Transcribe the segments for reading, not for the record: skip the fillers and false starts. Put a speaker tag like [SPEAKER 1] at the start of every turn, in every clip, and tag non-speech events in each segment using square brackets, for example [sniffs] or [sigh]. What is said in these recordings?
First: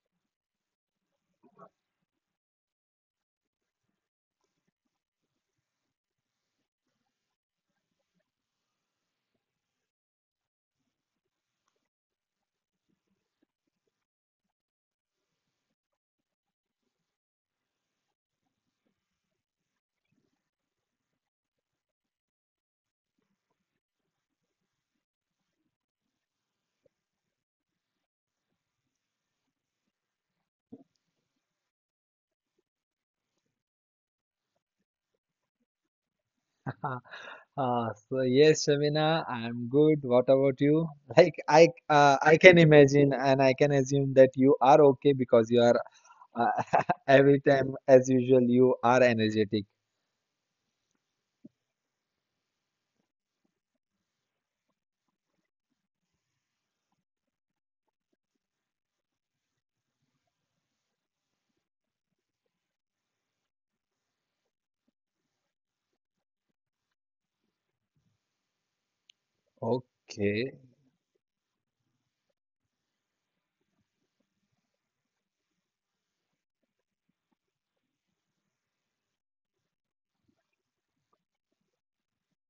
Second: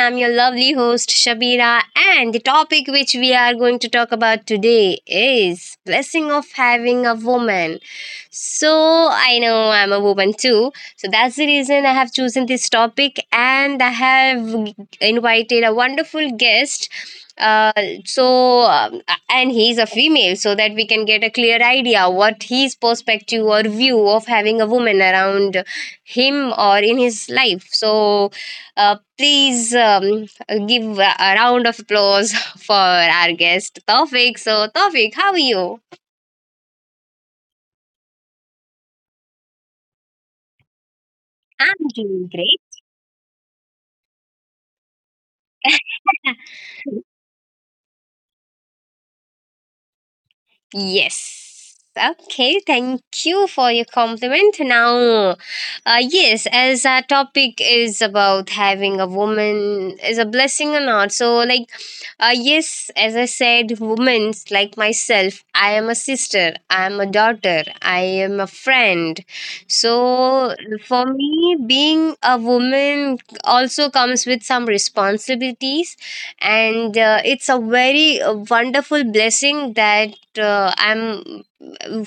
[SPEAKER 1] I'm your lovely host, Shabira, and the topic which we are going to talk about today is blessing of having a woman. So, I know I'm a woman too. So, that's the reason I have chosen this topic, and I have invited a wonderful guest. Uh, so um, and he's a female, so that we can get a clear idea what his perspective or view of having a woman around him or in his life. So, please give a round of applause [laughs] for our guest, Tawfiq. So, Tawfiq, how are you?
[SPEAKER 2] Uh, so yes, Shamina, I'm good. What about you? [laughs] Like I,
[SPEAKER 1] I'm
[SPEAKER 2] uh,
[SPEAKER 1] doing
[SPEAKER 2] I can
[SPEAKER 1] great.
[SPEAKER 2] imagine and I can assume that you are okay because you are
[SPEAKER 1] [laughs]
[SPEAKER 2] uh, [laughs] every time as usual you are energetic.
[SPEAKER 1] Yes. Okay, thank you for your compliment. Now, yes, as our topic is about having a woman is a blessing or not. So, like, yes, as I said, women like myself, I am a sister, I am a daughter, I am a friend.
[SPEAKER 2] Okay,
[SPEAKER 1] So, for me, being a woman also comes with some responsibilities, and it's a very wonderful blessing that I'm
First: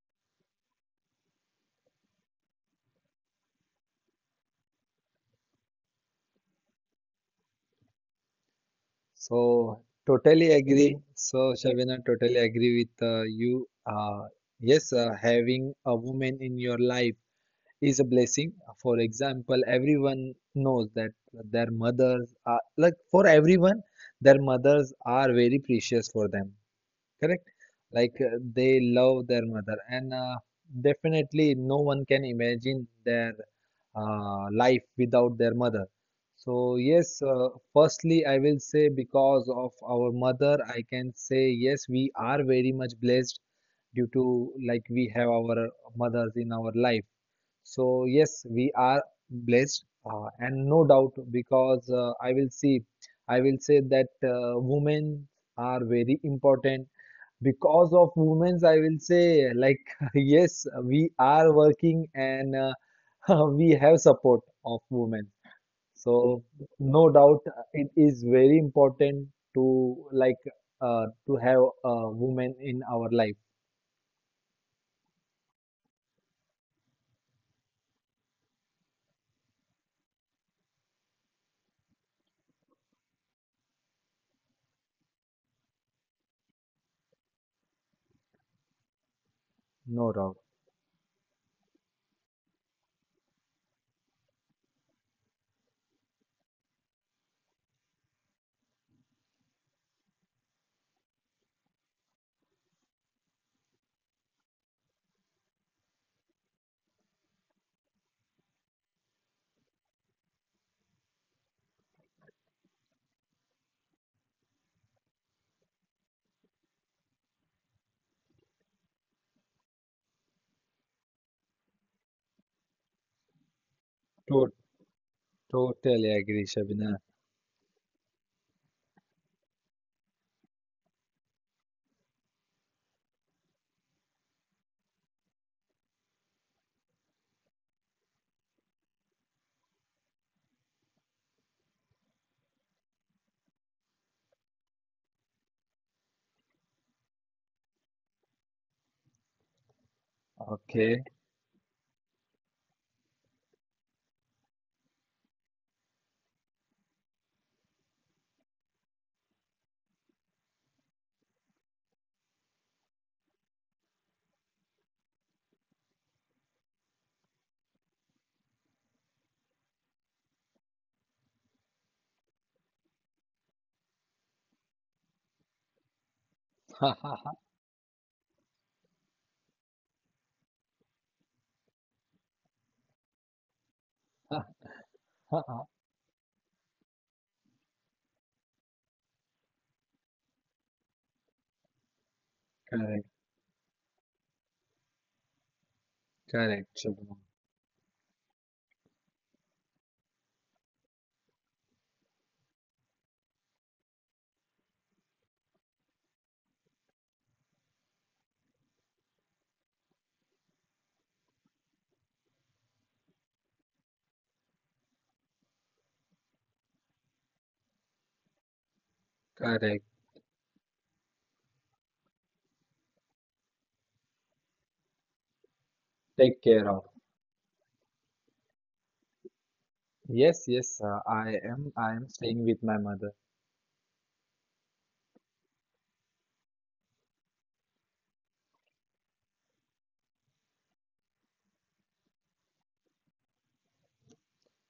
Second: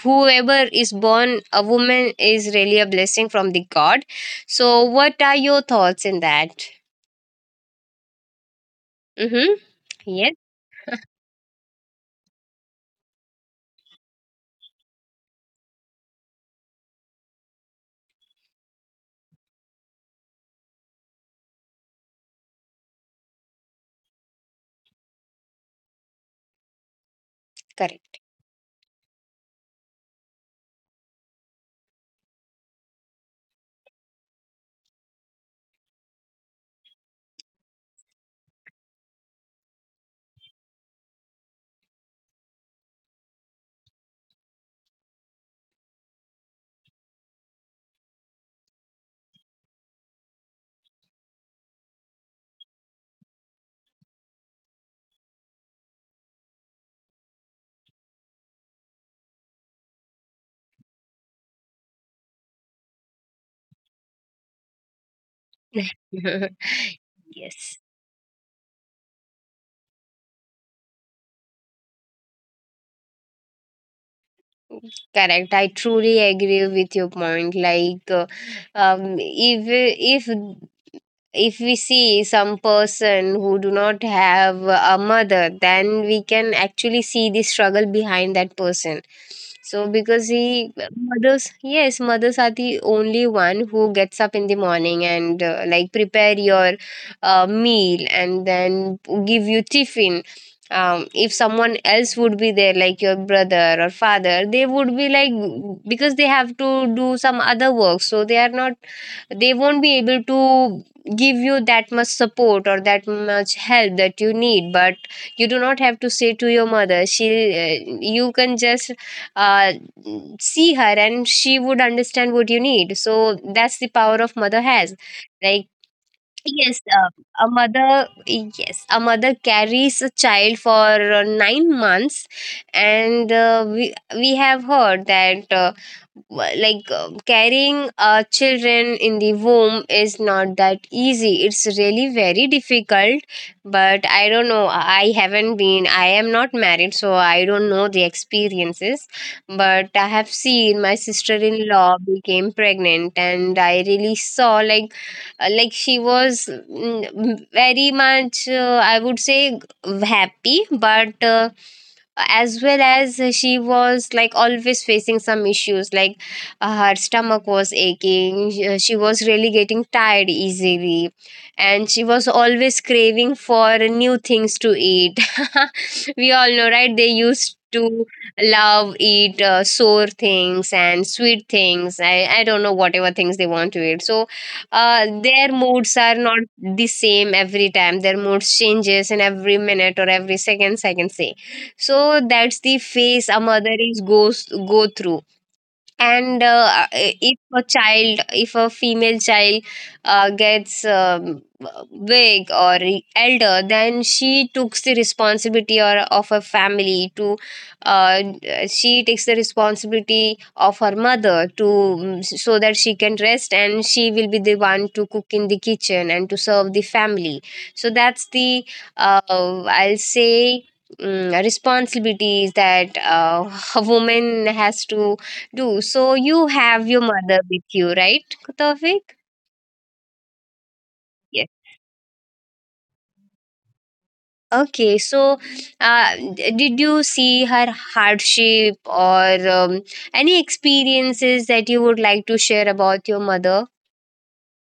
[SPEAKER 1] whoever is born a woman is really a blessing from the God. So, what are your thoughts in that?
[SPEAKER 2] so
[SPEAKER 1] Mm-hmm. Yes,
[SPEAKER 2] totally agree. So Shabina, totally agree with you. Yes, having a woman in your life is a blessing. For example, everyone knows that their mothers are like for everyone, their mothers are very precious for them, correct? Like
[SPEAKER 1] correct.
[SPEAKER 2] they love their mother, and definitely no one can imagine their life without their mother. So, yes, firstly, I will say because of our mother, I can say yes, we are very much blessed due to like we have our mothers in our life. So, yes, we are blessed, and no doubt because I will say that women are very important because of women's, I will say, like [laughs] yes, we are working and [laughs] we have support of women, so no
[SPEAKER 1] [laughs]
[SPEAKER 2] doubt,
[SPEAKER 1] Yes.
[SPEAKER 2] it is very important to like to have a woman in our life.
[SPEAKER 1] Correct. I truly agree with your point. Like, um, if if if we see some person who do not have a mother, then we can actually see the struggle behind that person, so because
[SPEAKER 2] No doubt.
[SPEAKER 1] he mothers, yes, mothers are the only one who gets up in the morning and like prepare your meal and then give you tiffin. If someone else would be there, like your brother or father, they would be like, because they have to do some other work, so they are not, they won't be able to give you that much support or that much help that you need. But you do not have to say to your mother, she, you can just uh, see her and she would understand what you need, so that's the power of mother
[SPEAKER 2] to-
[SPEAKER 1] has, like.
[SPEAKER 2] Totally agree,
[SPEAKER 1] Yes,
[SPEAKER 2] Shabina.
[SPEAKER 1] a mother. Yes, a mother carries a child for 9 months, and we have heard that carrying children in the womb is not that easy. It's really very difficult. But I don't know. I haven't been. I am not married, so I don't know the experiences. But I have
[SPEAKER 2] Okay.
[SPEAKER 1] seen my sister-in-law became pregnant, and I really saw like she was very much I would say happy, but as well as she was like always facing some issues, like her stomach was aching, she was really getting tired easily, and she was always craving for new things to eat. [laughs] We all know,
[SPEAKER 2] [laughs]
[SPEAKER 1] right, they used to love eat sour things and sweet things. I don't know whatever things they want to eat. So their moods are not the same every time, their moods changes in every minute or every seconds, I can say. So that's the
[SPEAKER 2] Correct.
[SPEAKER 1] phase a mother is goes go through. And
[SPEAKER 2] Correct, Shabina.
[SPEAKER 1] if a child, if a female child gets big or elder, then she takes the responsibility or of her family to, uh, she takes the responsibility of her mother to, so that she can rest and she will be the one to cook in the kitchen and to serve the family. So that's the,
[SPEAKER 2] Correct.
[SPEAKER 1] I'll say, responsibilities that [laughs] a woman has to do. So
[SPEAKER 2] Take
[SPEAKER 1] you
[SPEAKER 2] care of.
[SPEAKER 1] have your mother with you, right, Tawfiq?
[SPEAKER 2] Yes, yes,
[SPEAKER 1] Yes.
[SPEAKER 2] am I am staying with my mother.
[SPEAKER 1] Okay. So, did you see her hardship or any experiences that you would like to share about your mother?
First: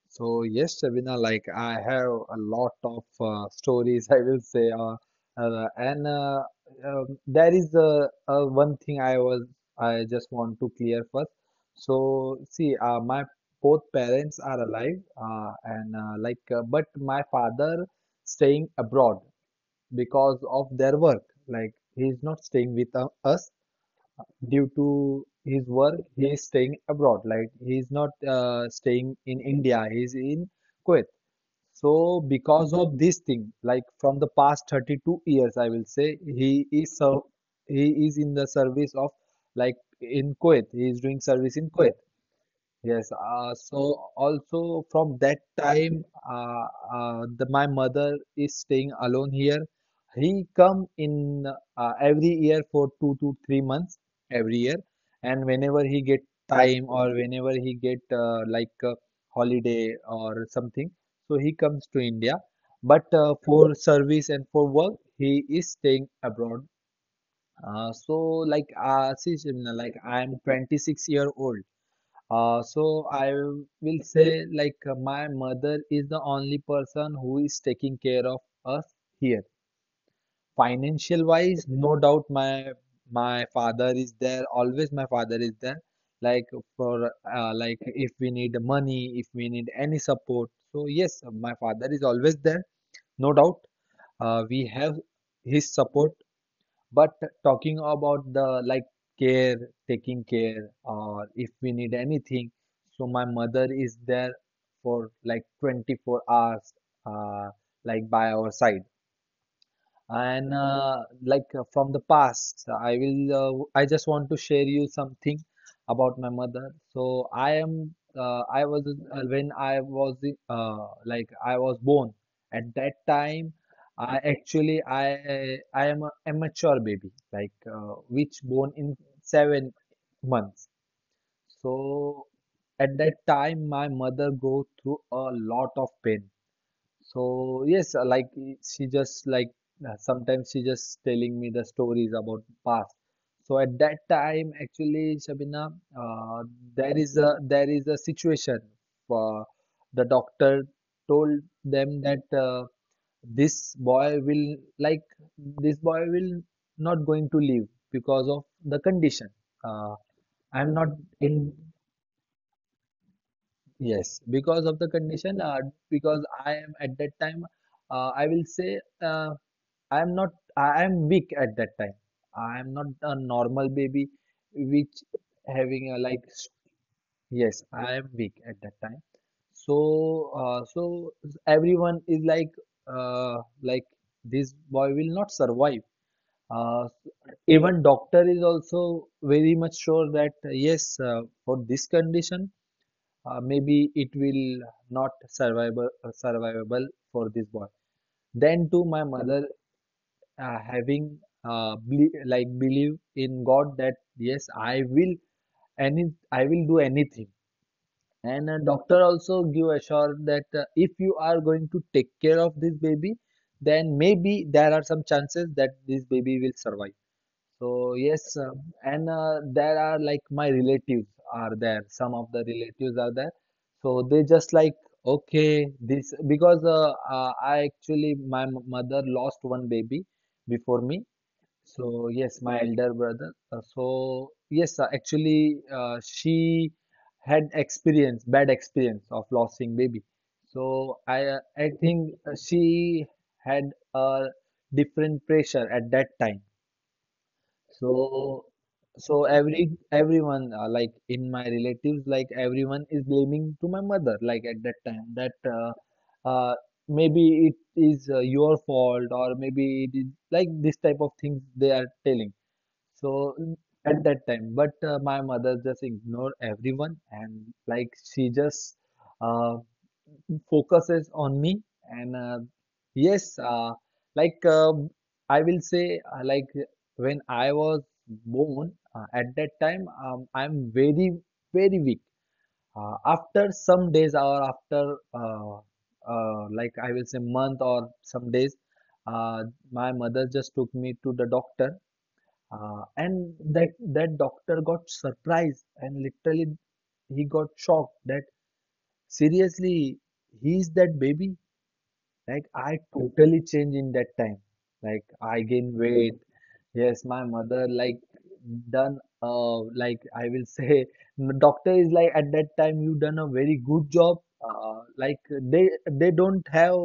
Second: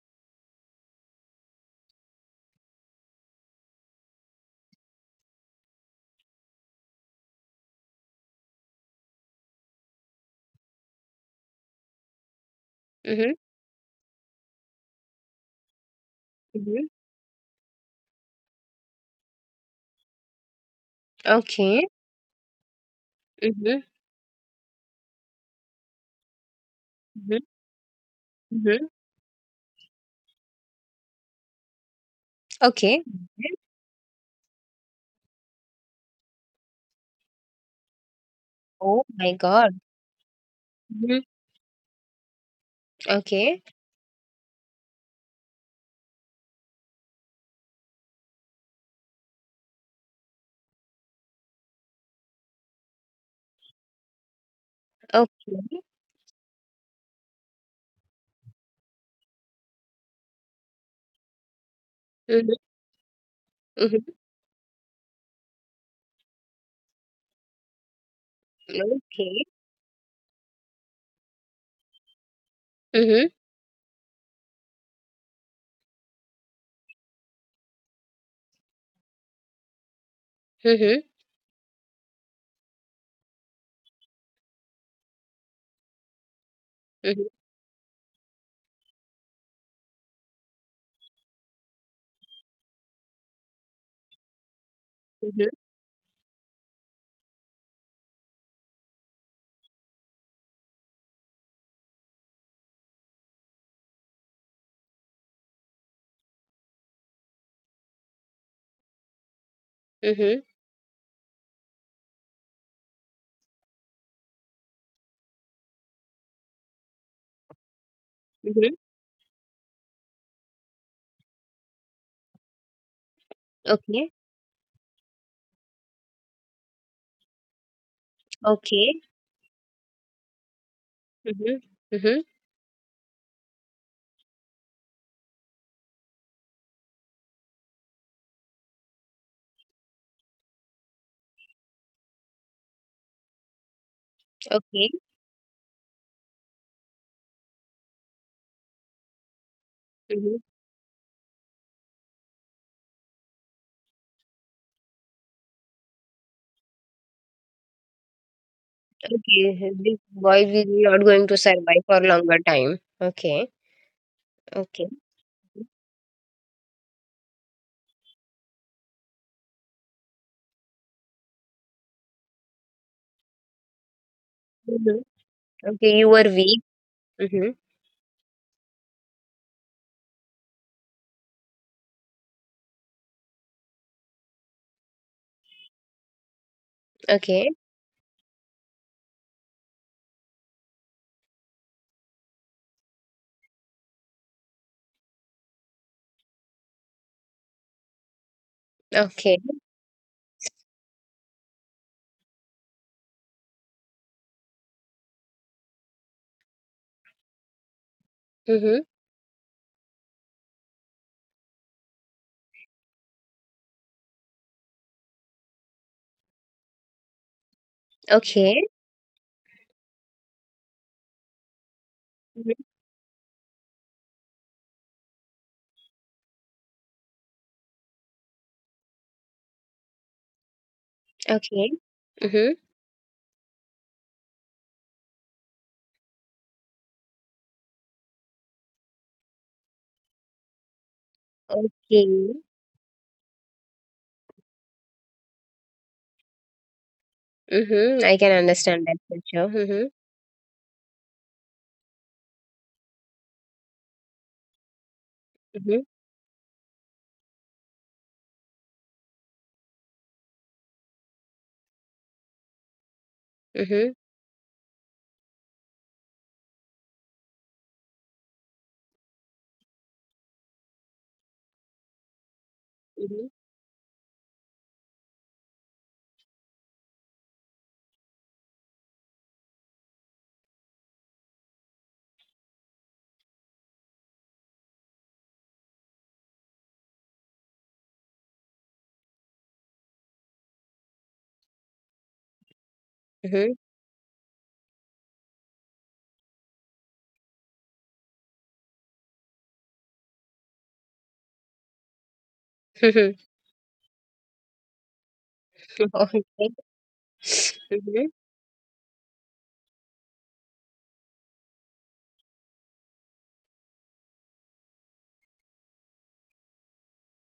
[SPEAKER 2] So yes, Shabina, like I have a lot of stories, [laughs] I will say, and there is one thing I just want to clear first. So see, my
[SPEAKER 1] Mm-hmm.
[SPEAKER 2] both parents are alive, but
[SPEAKER 1] Mm-hmm.
[SPEAKER 2] my father staying abroad because of their work. Like
[SPEAKER 1] Okay.
[SPEAKER 2] he is not staying with us
[SPEAKER 1] Mm-hmm.
[SPEAKER 2] due to his work, he is staying abroad.
[SPEAKER 1] Mm-hmm.
[SPEAKER 2] Like he is not
[SPEAKER 1] Mm-hmm.
[SPEAKER 2] staying in India. He is in Kuwait. So because of
[SPEAKER 1] Okay.
[SPEAKER 2] this thing,
[SPEAKER 1] Mhm.
[SPEAKER 2] like from the past 32 years, I will say he is in the service
[SPEAKER 1] Oh
[SPEAKER 2] of
[SPEAKER 1] my
[SPEAKER 2] like
[SPEAKER 1] God.
[SPEAKER 2] in Kuwait. He is doing
[SPEAKER 1] Mm-hmm.
[SPEAKER 2] service in Kuwait. Yes,
[SPEAKER 1] Okay.
[SPEAKER 2] so also from that time, my mother is staying alone here. He come in every year for 2 to 3 months every year, and
[SPEAKER 1] Okay.
[SPEAKER 2] whenever he get time or whenever he get holiday or something, so he comes to India.
[SPEAKER 1] Mm-hmm.
[SPEAKER 2] But for
[SPEAKER 1] Mm-hmm.
[SPEAKER 2] service and for work, he is staying abroad. So like see,
[SPEAKER 1] Okay.
[SPEAKER 2] Shimna, like I am 26-year old, so
[SPEAKER 1] Mm-hmm.
[SPEAKER 2] I will say like my mother is the only person who is taking care of us here.
[SPEAKER 1] Mm-hmm.
[SPEAKER 2] Financial wise, no doubt my father is there. Always my father is there. Like for like if we need money, if we need any support. So yes, my father is always there. No doubt. We have
[SPEAKER 1] Mm-hmm.
[SPEAKER 2] his support, but talking about the like care, taking care, or if we need anything, so my mother is there for like 24 hours, uh, like by our side,
[SPEAKER 1] Mm-hmm.
[SPEAKER 2] and like from the past, I just want to share you something about my mother. So I am I
[SPEAKER 1] Mm-hmm.
[SPEAKER 2] was when I was like I was born, at that time
[SPEAKER 1] Okay.
[SPEAKER 2] I actually I am a immature baby like which born in
[SPEAKER 1] Okay.
[SPEAKER 2] 7 months. So
[SPEAKER 1] Mm-hmm. Mm-hmm.
[SPEAKER 2] at that time my mother go through a lot of pain. So yes, she just like sometimes she just telling me the stories about past. So at that time,
[SPEAKER 1] Okay.
[SPEAKER 2] actually, Shabina, uh, there is a situation. Uh, the
[SPEAKER 1] Mhm.
[SPEAKER 2] doctor told them that this boy will like this boy will not going to live because of the condition.
[SPEAKER 1] Okay,
[SPEAKER 2] Uh,
[SPEAKER 1] this boy is
[SPEAKER 2] I'm not
[SPEAKER 1] not going to
[SPEAKER 2] in
[SPEAKER 1] survive for longer time. Okay,
[SPEAKER 2] Yes, because of the
[SPEAKER 1] okay.
[SPEAKER 2] condition, because I am at that time, uh, I will say uh, I am not, I am weak at that time. I am not a normal baby,
[SPEAKER 1] Hmm.
[SPEAKER 2] which
[SPEAKER 1] Okay,
[SPEAKER 2] having a
[SPEAKER 1] you
[SPEAKER 2] like,
[SPEAKER 1] were
[SPEAKER 2] s-
[SPEAKER 1] weak. Mm-hmm.
[SPEAKER 2] yes, I am weak at that time. So everyone is like, uh, like this boy will not survive. Uh,
[SPEAKER 1] Okay,
[SPEAKER 2] Even doctor is also very much sure that yes, for this condition maybe it will not survivable survivable for this boy. Then too my
[SPEAKER 1] okay.
[SPEAKER 2] mother having ble like believe in god that yes any I will do anything.
[SPEAKER 1] Mm-hmm.
[SPEAKER 2] And a doctor also give assurance that if you are going to take care of this baby then maybe there are some chances that this baby will survive. So
[SPEAKER 1] Okay,
[SPEAKER 2] yes, and there are like my relatives are there.
[SPEAKER 1] hmm,
[SPEAKER 2] Some of the relatives are there. So they just like okay this because I actually mother lost one baby before me.
[SPEAKER 1] okay. Mm-hmm.
[SPEAKER 2] So yes, my elder brother. Actually she had experience bad experience of losing baby. So I, I
[SPEAKER 1] Okay.
[SPEAKER 2] think she had a different pressure at that time.
[SPEAKER 1] Mm-hmm. I can
[SPEAKER 2] so,
[SPEAKER 1] understand that for sure. Mm-hmm.
[SPEAKER 2] every everyone, like in my relatives, like everyone is blaming to my mother. Like at that time,
[SPEAKER 1] Mm-hmm.
[SPEAKER 2] that uh, maybe it is your fault, or maybe it is like this type of things they are telling. So
[SPEAKER 1] Mm-hmm.
[SPEAKER 2] mm, at that time, but my mother just ignore everyone, and like she just uh, focuses on me and
[SPEAKER 1] Mm-hmm.
[SPEAKER 2] yes like I will say like when I was born, at that time I'm very very weak. After some days or after like I will say month or some days, uh, my mother just took me to the doctor, and that doctor got surprised and literally he got shocked that seriously he's that baby. Like
[SPEAKER 1] Mm-hmm.
[SPEAKER 2] I totally changed in that time. Like I
[SPEAKER 1] [laughs]
[SPEAKER 2] gain
[SPEAKER 1] Okay.
[SPEAKER 2] weight. Yes, my
[SPEAKER 1] Mm-hmm.
[SPEAKER 2] mother like done like I will say [laughs] doctor is like at that time you done a very good job. Like they don't have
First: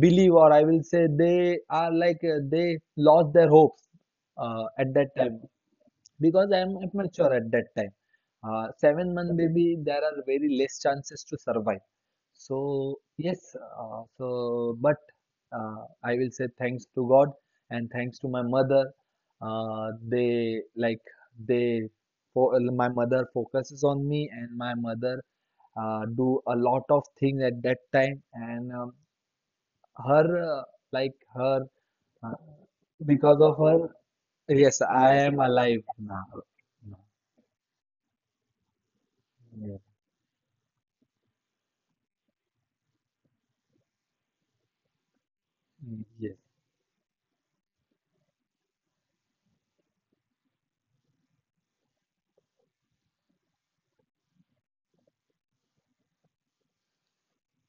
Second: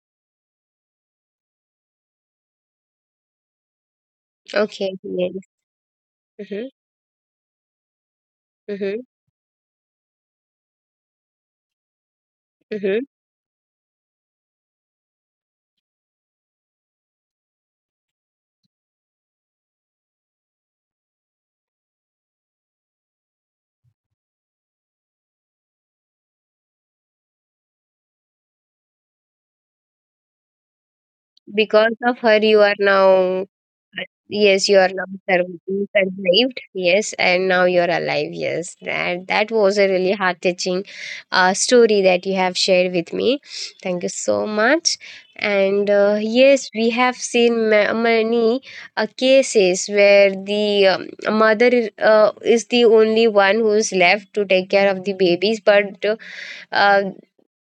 [SPEAKER 2] believe or I will say they are like they lost their hopes at
[SPEAKER 1] Okay.
[SPEAKER 2] that time
[SPEAKER 1] Yes.
[SPEAKER 2] because
[SPEAKER 1] Mm-hmm.
[SPEAKER 2] I'm immature at that time.
[SPEAKER 1] Mm-hmm.
[SPEAKER 2] 7 month baby, there are very less chances to survive. So
[SPEAKER 1] Mm-hmm.
[SPEAKER 2] yes, so but I will say thanks to God and thanks to my mother. They like they My mother focuses on me, and my mother do a lot of things at that time and her like her
[SPEAKER 1] Because of
[SPEAKER 2] uh,
[SPEAKER 1] her you are
[SPEAKER 2] because
[SPEAKER 1] now,
[SPEAKER 2] of her
[SPEAKER 1] yes you
[SPEAKER 2] yes
[SPEAKER 1] are now
[SPEAKER 2] I am
[SPEAKER 1] survived,
[SPEAKER 2] alive
[SPEAKER 1] you
[SPEAKER 2] now.
[SPEAKER 1] survived, yes, and now you're alive. Yes, that that
[SPEAKER 2] Yeah.
[SPEAKER 1] was a really heart touching story that you have shared with me. Thank you so much. And
[SPEAKER 2] Mm. Yes,
[SPEAKER 1] yes, we have seen many cases where the mother is the only one who's left to take care of the babies. But uh,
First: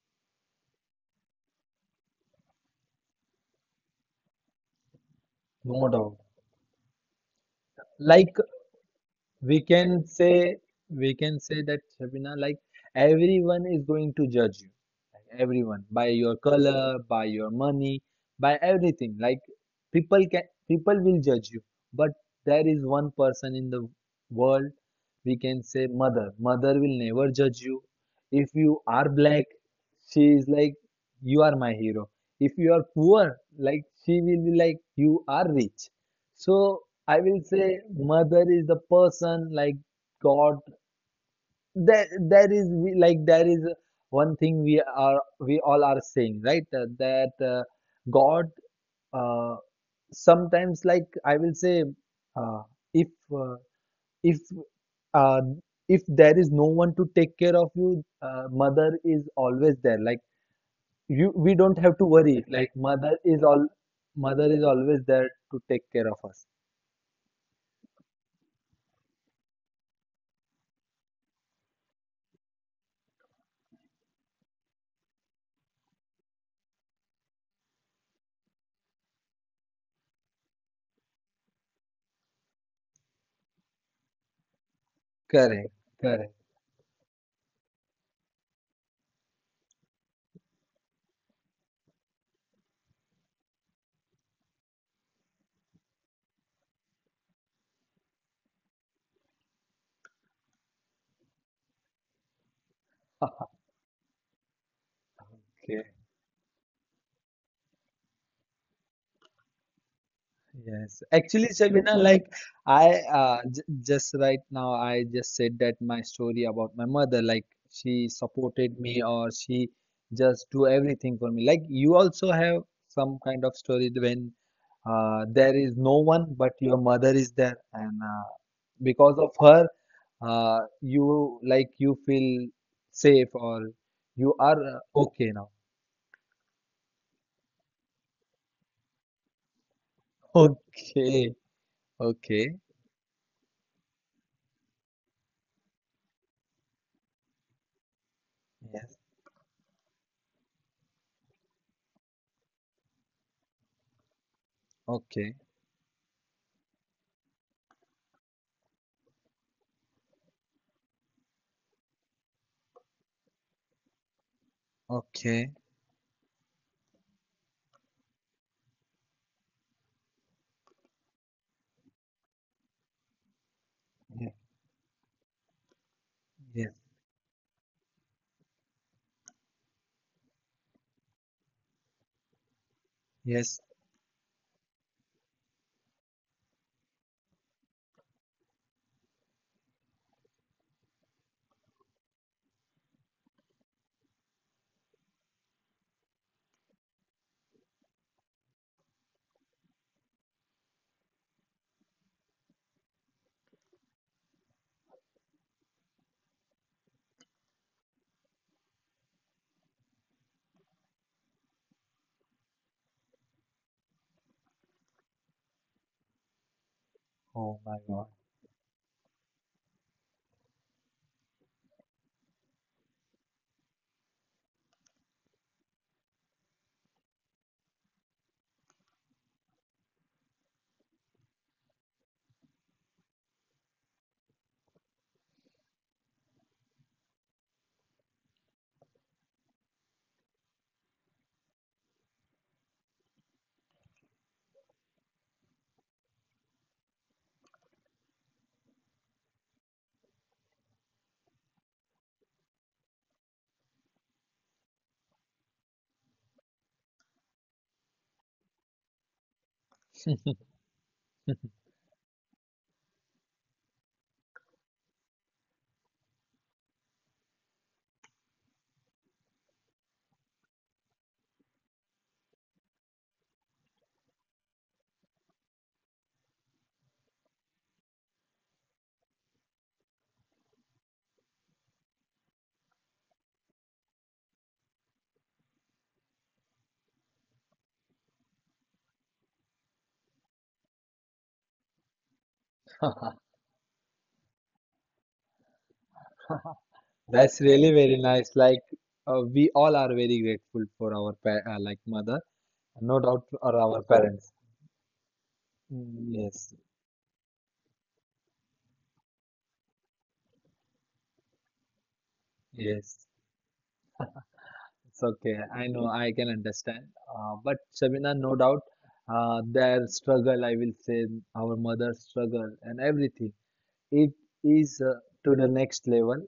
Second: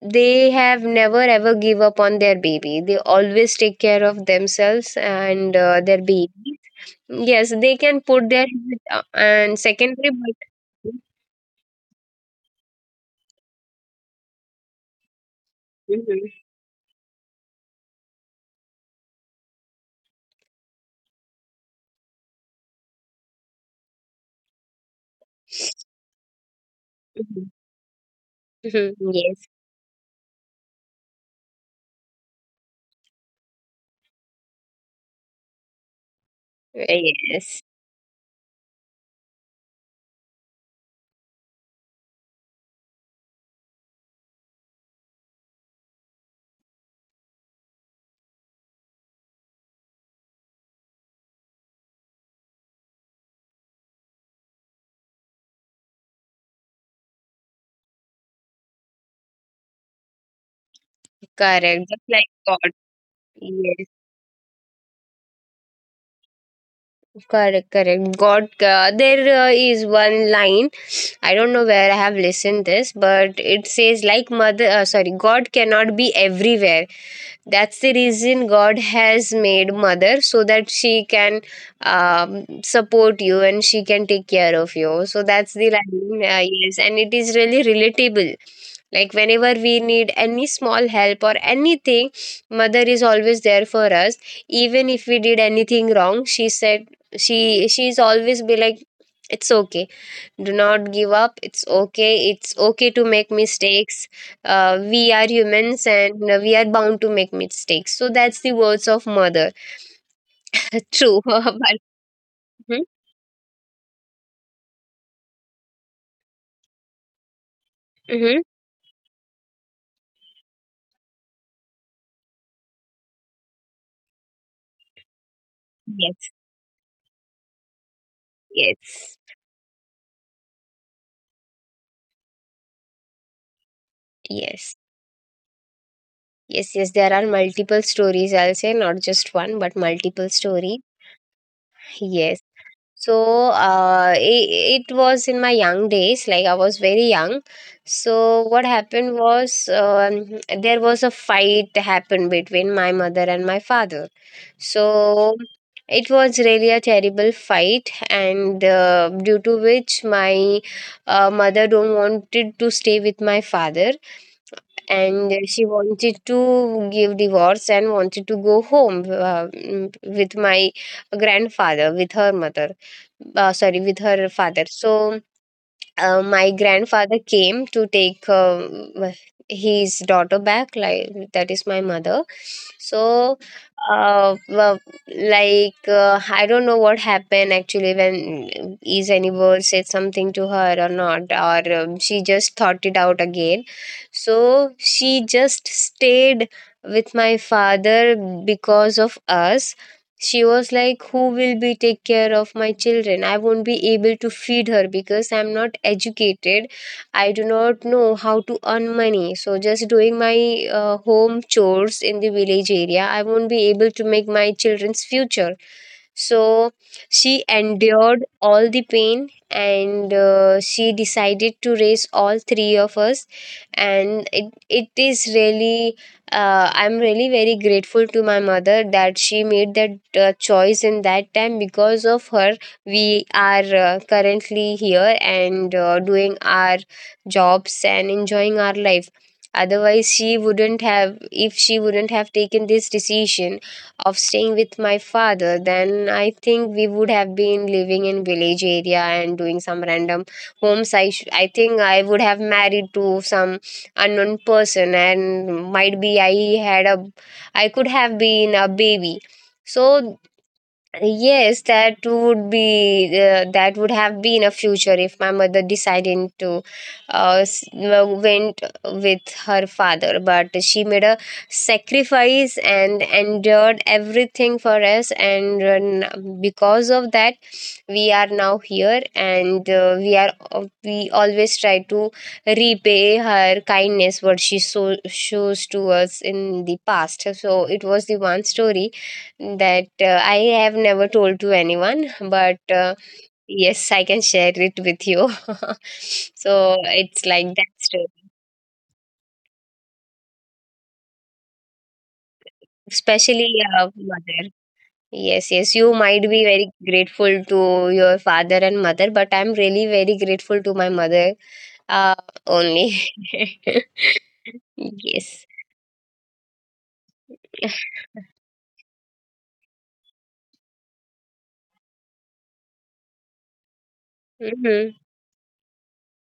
[SPEAKER 1] they have never ever give up on their baby, they always take care of themselves and
[SPEAKER 2] no
[SPEAKER 1] their
[SPEAKER 2] doubt.
[SPEAKER 1] baby. Yes, they can put
[SPEAKER 2] Like
[SPEAKER 1] their and
[SPEAKER 2] we can
[SPEAKER 1] secondary, but
[SPEAKER 2] say, we can say that Shabina, like everyone is going to judge you, like everyone by
[SPEAKER 1] Mhm.
[SPEAKER 2] your color, by your money, by everything. Like people can, people will judge you, but there is one person in the world, we can say mother. Mother will never
[SPEAKER 1] Mhm.
[SPEAKER 2] judge you. If you
[SPEAKER 1] Mhm.
[SPEAKER 2] are
[SPEAKER 1] Yes,
[SPEAKER 2] black, she is like you are my hero. If you are poor, like she will be like you are rich. So I will
[SPEAKER 1] yes,
[SPEAKER 2] say mother is the person like God. There is one thing we are we all are saying right. That God, uh, sometimes like I will say, uh, if uh, if uh, if there is no one to take care of you, mother is always there. We don't have to
[SPEAKER 1] correct,
[SPEAKER 2] worry.
[SPEAKER 1] just like
[SPEAKER 2] Like
[SPEAKER 1] God. Yes.
[SPEAKER 2] mother is always there to take care of us.
[SPEAKER 1] Correct, correct, God. There is one line, I don't know where I have listened this, but it says like mother, sorry, God cannot be everywhere. That's the reason God has made mother, so that she can support you and she can take care of you. So that's the
[SPEAKER 2] Correct,
[SPEAKER 1] line.
[SPEAKER 2] correct.
[SPEAKER 1] Yes, and it is really relatable. Like whenever we need any small help or anything, mother is always there for us. Even if we did anything wrong, she said, she's always be like, it's okay, do not give up, it's okay, it's okay to make mistakes, we are humans
[SPEAKER 2] [laughs]
[SPEAKER 1] and we are bound to make mistakes, so that's the words of mother.
[SPEAKER 2] Yes,
[SPEAKER 1] True. [laughs]
[SPEAKER 2] actually,
[SPEAKER 1] But
[SPEAKER 2] Shabina, like
[SPEAKER 1] Mhm,
[SPEAKER 2] I j just right now, I just said that my story about my mother, like she
[SPEAKER 1] mhm.
[SPEAKER 2] supported me or she just do everything for me. Like you also have some kind of story when there is no one
[SPEAKER 1] Yes,
[SPEAKER 2] but your mother is there, and
[SPEAKER 1] yes,
[SPEAKER 2] because of her, you feel safe or you are
[SPEAKER 1] yes,
[SPEAKER 2] okay now.
[SPEAKER 1] yes, yes, there are multiple stories, I'll say, not just one but multiple
[SPEAKER 2] [laughs]
[SPEAKER 1] story.
[SPEAKER 2] Okay,
[SPEAKER 1] Yes.
[SPEAKER 2] okay,
[SPEAKER 1] So uh, it, it was in my young days, like I was very young. So what
[SPEAKER 2] yes,
[SPEAKER 1] happened was, um, there was a fight happened between my mother and my father. So
[SPEAKER 2] okay,
[SPEAKER 1] it was really a terrible fight, and due to which my mother don't wanted to stay with my father, and
[SPEAKER 2] okay.
[SPEAKER 1] she wanted to give divorce and wanted to go home, with my grandfather, with her mother, sorry, with her father. So my
[SPEAKER 2] Yes,
[SPEAKER 1] grandfather came to take his daughter back, like that is my mother. So
[SPEAKER 2] yes.
[SPEAKER 1] uh, well, like I don't know what happened actually, when is anywhere said something to her or not, or she just thought it out again, so she just stayed with my father because of us. She was like, who will be take care of my children? I won't be able to feed her because I'm not educated. I do not know how to earn money. So just doing my home chores in the village area, I won't be able to make my children's future. So she
[SPEAKER 2] Oh my God.
[SPEAKER 1] endured all the pain and she decided to raise all three of us. And it is really, I'm really very grateful to my mother that she made that choice in that time. Because of her, we are currently here and doing our jobs and enjoying our life, otherwise she wouldn't have, if she wouldn't have taken this decision of staying with my father, then I think we would have been living in village area and doing some random homes. I think I would have married to some unknown person, and might be I had a, I could have been a baby. So yes, that would be, that would have been a future if my mother decided to, went with her father. But she made a sacrifice and endured everything for us, and because of that, we are now here, and we are, we always try to repay her kindness what she so shows to us in the past. So it was the one story that I have never told to anyone, but yes, I can share it with you. [laughs] So it's
[SPEAKER 2] That's
[SPEAKER 1] like that
[SPEAKER 2] really very
[SPEAKER 1] story.
[SPEAKER 2] nice. Like we all are very grateful for our pa like mother, no doubt,
[SPEAKER 1] Especially
[SPEAKER 2] or our parents.
[SPEAKER 1] mother. Yes, yes, you
[SPEAKER 2] Mm.
[SPEAKER 1] might be
[SPEAKER 2] Yes,
[SPEAKER 1] very grateful to your father and mother, but I'm really very grateful to my mother uh, only.
[SPEAKER 2] yes.
[SPEAKER 1] [laughs]
[SPEAKER 2] It's okay.
[SPEAKER 1] Yes.
[SPEAKER 2] I know. I can understand. But Shabina, no doubt, their struggle. I will say our mother's struggle and everything. It is
[SPEAKER 1] Mm-hmm.
[SPEAKER 2] to the next level.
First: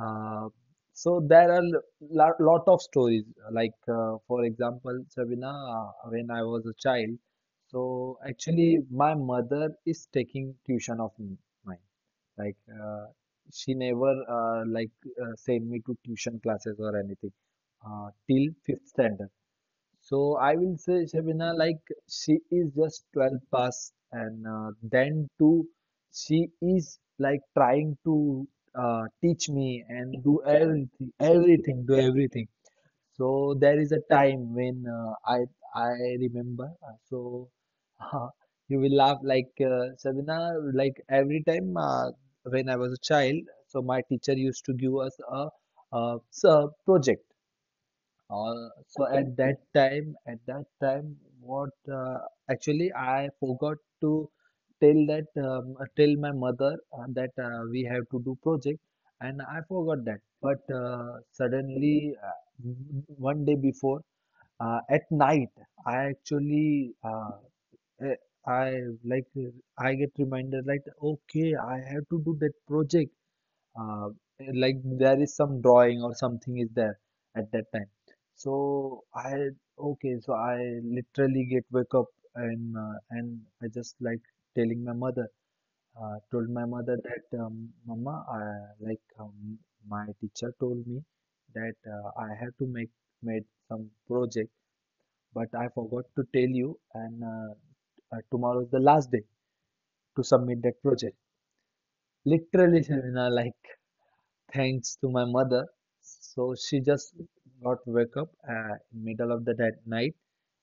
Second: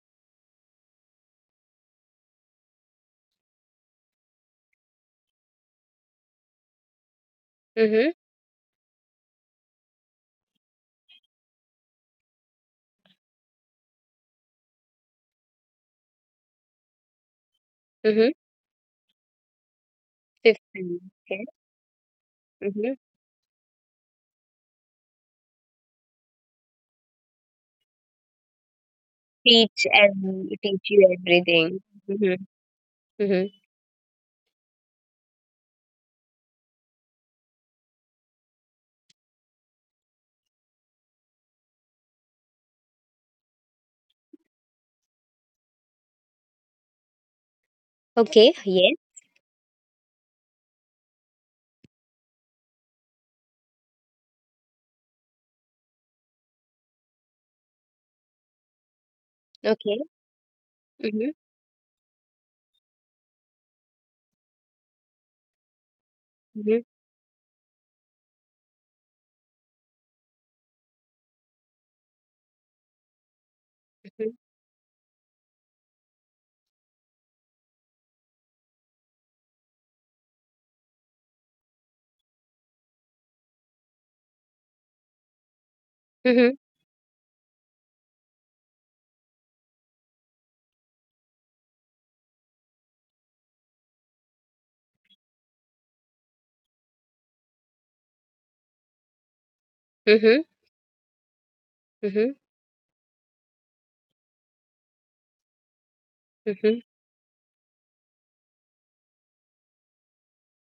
[SPEAKER 2] Uh, there are lot of stories. Like for example, Sabina, when I was a child,
[SPEAKER 1] Mm-hmm.
[SPEAKER 2] so actually my mother is taking tuition of mine. Like she never send me to tuition classes or anything
[SPEAKER 1] Mm-hmm.
[SPEAKER 2] till fifth standard. So I will
[SPEAKER 1] 15.
[SPEAKER 2] say
[SPEAKER 1] Okay.
[SPEAKER 2] Shabina, like she is
[SPEAKER 1] Mm-hmm.
[SPEAKER 2] just 12 past, and then too, she is like trying to teach me
[SPEAKER 1] Teach
[SPEAKER 2] and do
[SPEAKER 1] every, teach you everything.
[SPEAKER 2] everything, do
[SPEAKER 1] Mm-hmm.
[SPEAKER 2] everything.
[SPEAKER 1] Mm-hmm.
[SPEAKER 2] So there is a time when I remember. So [laughs] you will laugh like Shabina, like every time when I was a child. So my teacher used to give us a, project.
[SPEAKER 1] Okay.
[SPEAKER 2] Uh,
[SPEAKER 1] Yes.
[SPEAKER 2] so at that time, what actually I forgot to tell my mother that we have to do project, and I forgot
[SPEAKER 1] Okay.
[SPEAKER 2] that. But
[SPEAKER 1] Mm-hmm.
[SPEAKER 2] suddenly, one day before, at night, I
[SPEAKER 1] Mhm,
[SPEAKER 2] actually eh, I like I get reminder like okay, I have to do that project, uh,
[SPEAKER 1] mhm,
[SPEAKER 2] like there is some drawing or something is there at that time. So I Okay, so I literally get wake up and I just like telling my mother, told
[SPEAKER 1] mhm,
[SPEAKER 2] my mother that mama, like my teacher told me that I have to make made some project, but I forgot to tell you, and tomorrow is the last day to
[SPEAKER 1] mhm,
[SPEAKER 2] submit that project.
[SPEAKER 1] mhm,
[SPEAKER 2] Literally, [laughs] Shavina, like thanks to my mother. So she
[SPEAKER 1] mhm.
[SPEAKER 2] just got wake up middle of the that night,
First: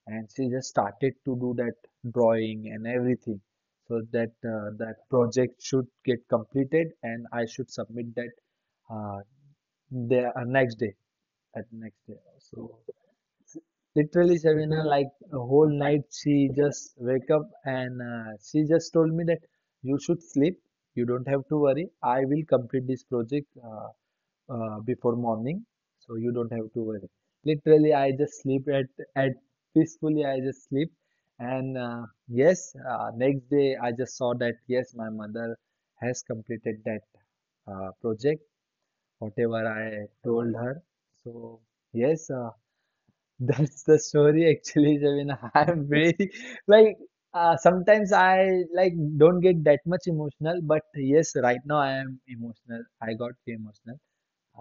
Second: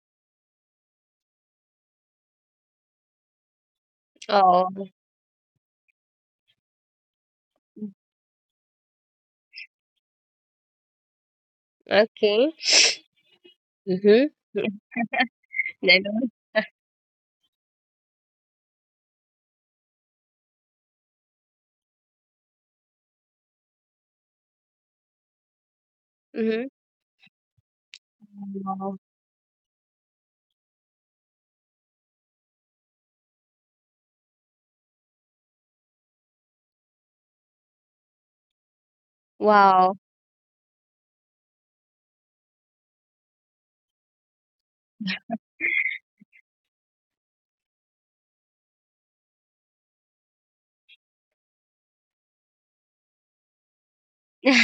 [SPEAKER 2] and she just started to do that drawing and everything, so that
[SPEAKER 1] Oh,
[SPEAKER 2] that project should get completed and I should submit that uh, the next day, at next day.
[SPEAKER 1] okay.
[SPEAKER 2] So
[SPEAKER 1] [sniffs] Mhm.
[SPEAKER 2] literally, Savina, like a whole night
[SPEAKER 1] Then,
[SPEAKER 2] she just wake up, and she just told me that you should sleep, you don't have to worry, I will complete this project, before morning, so you don't
[SPEAKER 1] mhm.
[SPEAKER 2] have to worry. Literally, I just sleep at
[SPEAKER 1] Wow.
[SPEAKER 2] at peacefully I just sleep. And yes, next day I just saw that yes, my mother has completed that project, whatever I
[SPEAKER 1] Wow.
[SPEAKER 2] told her. So yes, [laughs] that's the story actually, Javin. [laughs] I'm very like sometimes I like don't get that much emotional, but yes, right now I am emotional, I got emotional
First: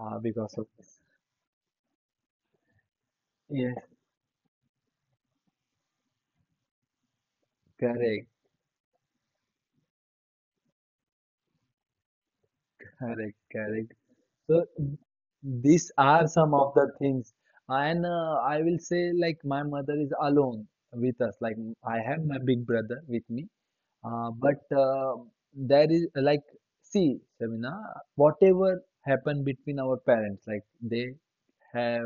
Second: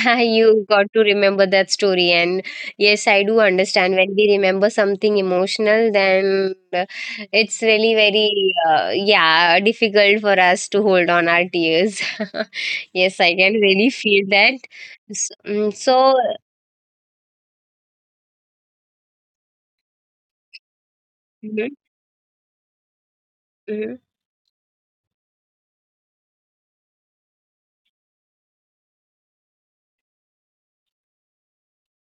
[SPEAKER 2] because of
[SPEAKER 1] You got
[SPEAKER 2] this.
[SPEAKER 1] to remember that story. And yes, I do
[SPEAKER 2] Yes,
[SPEAKER 1] understand when we remember something emotional, then it's really
[SPEAKER 2] correct,
[SPEAKER 1] very, yeah, difficult for us to hold on our tears. [laughs] Yes, I
[SPEAKER 2] correct,
[SPEAKER 1] can really
[SPEAKER 2] correct.
[SPEAKER 1] feel that.
[SPEAKER 2] So these
[SPEAKER 1] So,
[SPEAKER 2] are some of the things, and I will say like my mother is alone with us. Like
[SPEAKER 1] Mhm,
[SPEAKER 2] I have my big brother with me,
[SPEAKER 1] mhm,
[SPEAKER 2] but there is like, see, Sabina, whatever happened between our parents, like they have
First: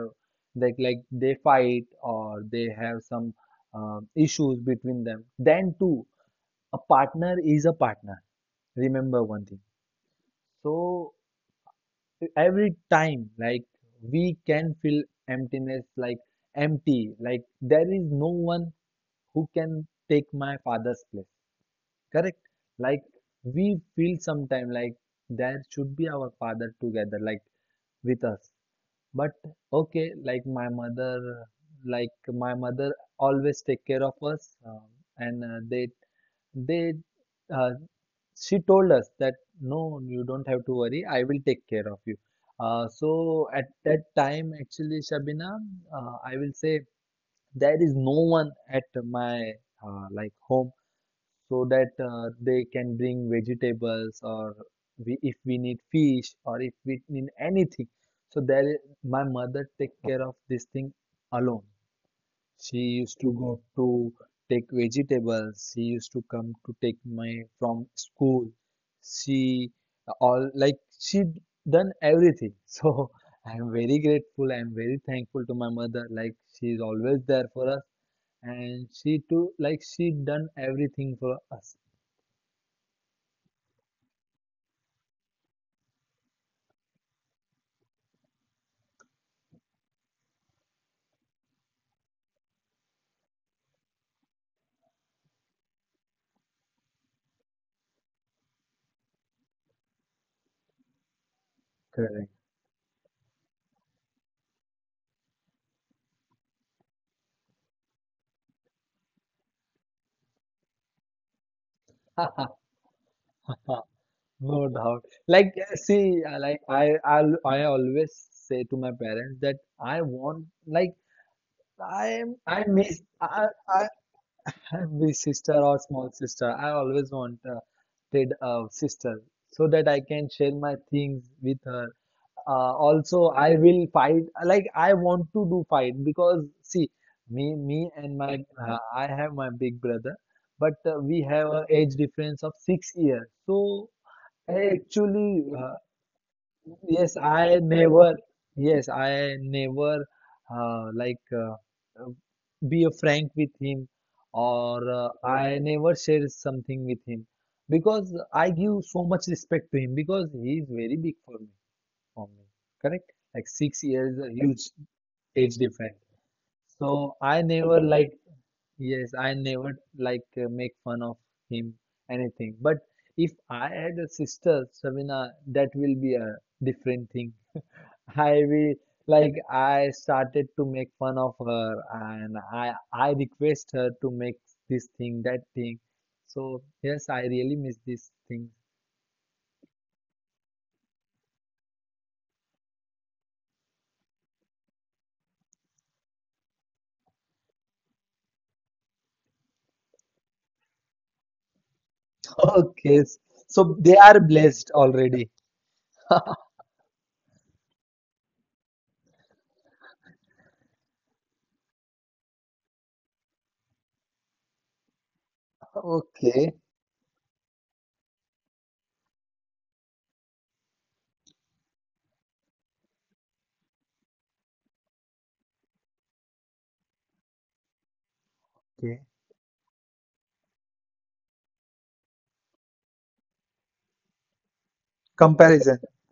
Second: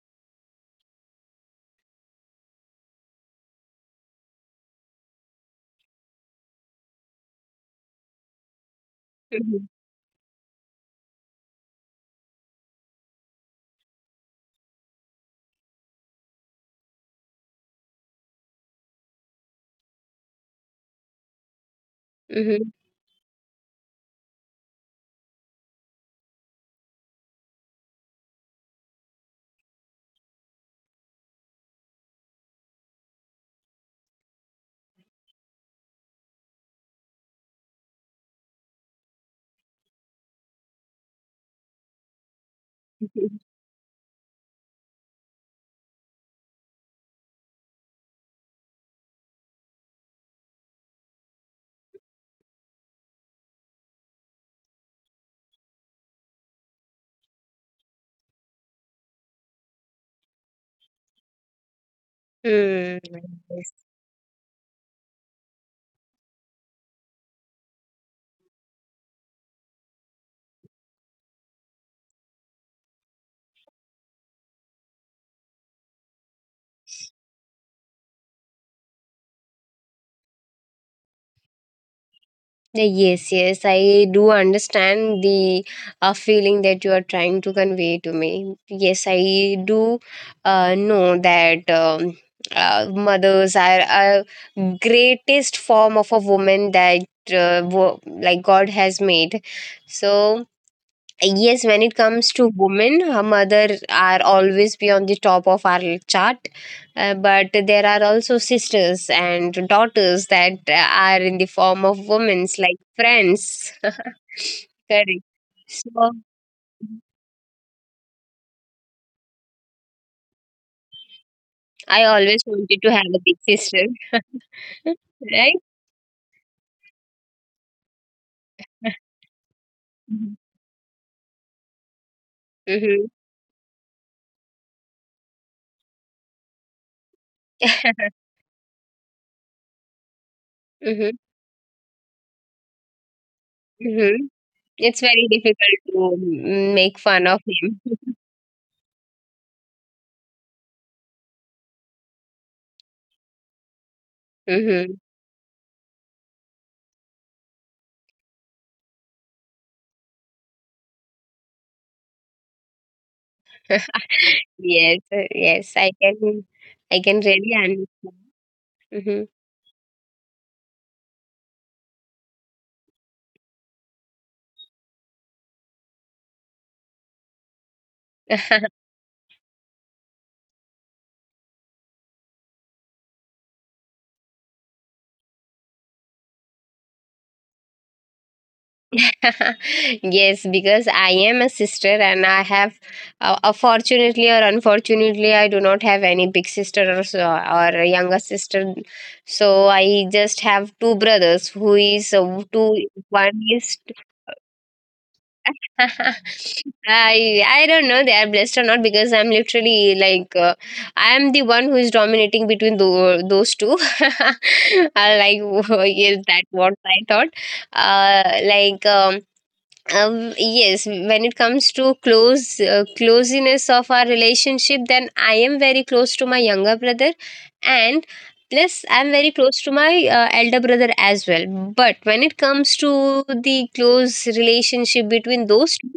[SPEAKER 2] like they fight or they have some issues between them. Then too, a partner is a partner. Remember one thing.
[SPEAKER 1] mhm,
[SPEAKER 2] So every time, like we can feel emptiness, like empty, like there is no one who can take my father's place, correct?
[SPEAKER 1] mhm.
[SPEAKER 2] Like we feel sometime like there should be our father together, like with us. But okay, like my mother always take care of us, and uh, they they, uh, she told us that no, you don't have to worry, I will take care of you. So
[SPEAKER 1] [laughs]
[SPEAKER 2] at that time, actually, Shabina, I will say there is no one at my like home, so that they can bring vegetables, or we, if we need fish or if we need anything. So there, my mother take care of this thing alone. She
[SPEAKER 1] Hmm.
[SPEAKER 2] used to go to take vegetables. She used to come to take my from school. She all, like she done everything. [laughs] So I am very grateful. I am very thankful to my mother. Like she is always there for us, and she too, like she done everything for us.
[SPEAKER 1] Yes, yes, I do understand the feeling that you are trying to convey to me. Yes, I do know that mothers are a greatest form of a woman that like God has made. So yes, when it comes
[SPEAKER 2] Correct.
[SPEAKER 1] to women, her mother are always be on the top of our chart, but there are also sisters and daughters that are in the form of women's
[SPEAKER 2] [laughs]
[SPEAKER 1] like friends
[SPEAKER 2] No
[SPEAKER 1] [laughs]
[SPEAKER 2] doubt.
[SPEAKER 1] correct.
[SPEAKER 2] Like,
[SPEAKER 1] So
[SPEAKER 2] see, like I always say to my parents that I want, like,
[SPEAKER 1] I
[SPEAKER 2] I am,
[SPEAKER 1] always
[SPEAKER 2] I
[SPEAKER 1] wanted to
[SPEAKER 2] miss,
[SPEAKER 1] have a big sister.
[SPEAKER 2] I
[SPEAKER 1] [laughs]
[SPEAKER 2] [laughs] be
[SPEAKER 1] Right.
[SPEAKER 2] sister or small sister. I always wanted a sister so that I
[SPEAKER 1] Mm-hmm.
[SPEAKER 2] can share my things with her. Also, I will fight. Like I want to do fight because see, me and
[SPEAKER 1] [laughs]
[SPEAKER 2] my I have my big brother, but
[SPEAKER 1] Hmm.
[SPEAKER 2] we have an age difference of 6 years. So
[SPEAKER 1] Hmm.
[SPEAKER 2] I
[SPEAKER 1] It's very
[SPEAKER 2] actually
[SPEAKER 1] difficult to make
[SPEAKER 2] yes,
[SPEAKER 1] fun of
[SPEAKER 2] I
[SPEAKER 1] him.
[SPEAKER 2] never, yes, I never uh, like uh, uh, be a frank with him, or
[SPEAKER 1] Hmm.
[SPEAKER 2] I never share something with him, because I give so much respect to him, because he is very big for me, for me, correct? Like 6 years, a huge
[SPEAKER 1] Yes,
[SPEAKER 2] age
[SPEAKER 1] yes,
[SPEAKER 2] difference.
[SPEAKER 1] I can
[SPEAKER 2] So I
[SPEAKER 1] really
[SPEAKER 2] never
[SPEAKER 1] understand.
[SPEAKER 2] like, yes,
[SPEAKER 1] Mhm.
[SPEAKER 2] I never like make fun of him, anything. But if I had a sister, Sabina, that will be a different thing. I will like I started to make fun of her, and I request her to make this thing, that thing. So yes, I really miss these things. [laughs]
[SPEAKER 1] [laughs] Yes, because I am a sister, and fortunately or unfortunately, I do not have any big sister or so, or a younger sister. So I just have two brothers, who is two.
[SPEAKER 2] Okay.
[SPEAKER 1] One
[SPEAKER 2] So
[SPEAKER 1] is
[SPEAKER 2] they are blessed already.
[SPEAKER 1] [laughs] I don't know they are blessed or not, because I'm literally like I'm the one who is dominating between those two. [laughs] I like [laughs] yes, that
[SPEAKER 2] Okay.
[SPEAKER 1] what I thought. Uh, like um, yes, when it comes to close closeness of our relationship, then I am very close to my younger brother, and plus
[SPEAKER 2] Okay.
[SPEAKER 1] I'm very close to my elder brother as well. But when it comes to the close relationship between
[SPEAKER 2] Comparison.
[SPEAKER 1] those two,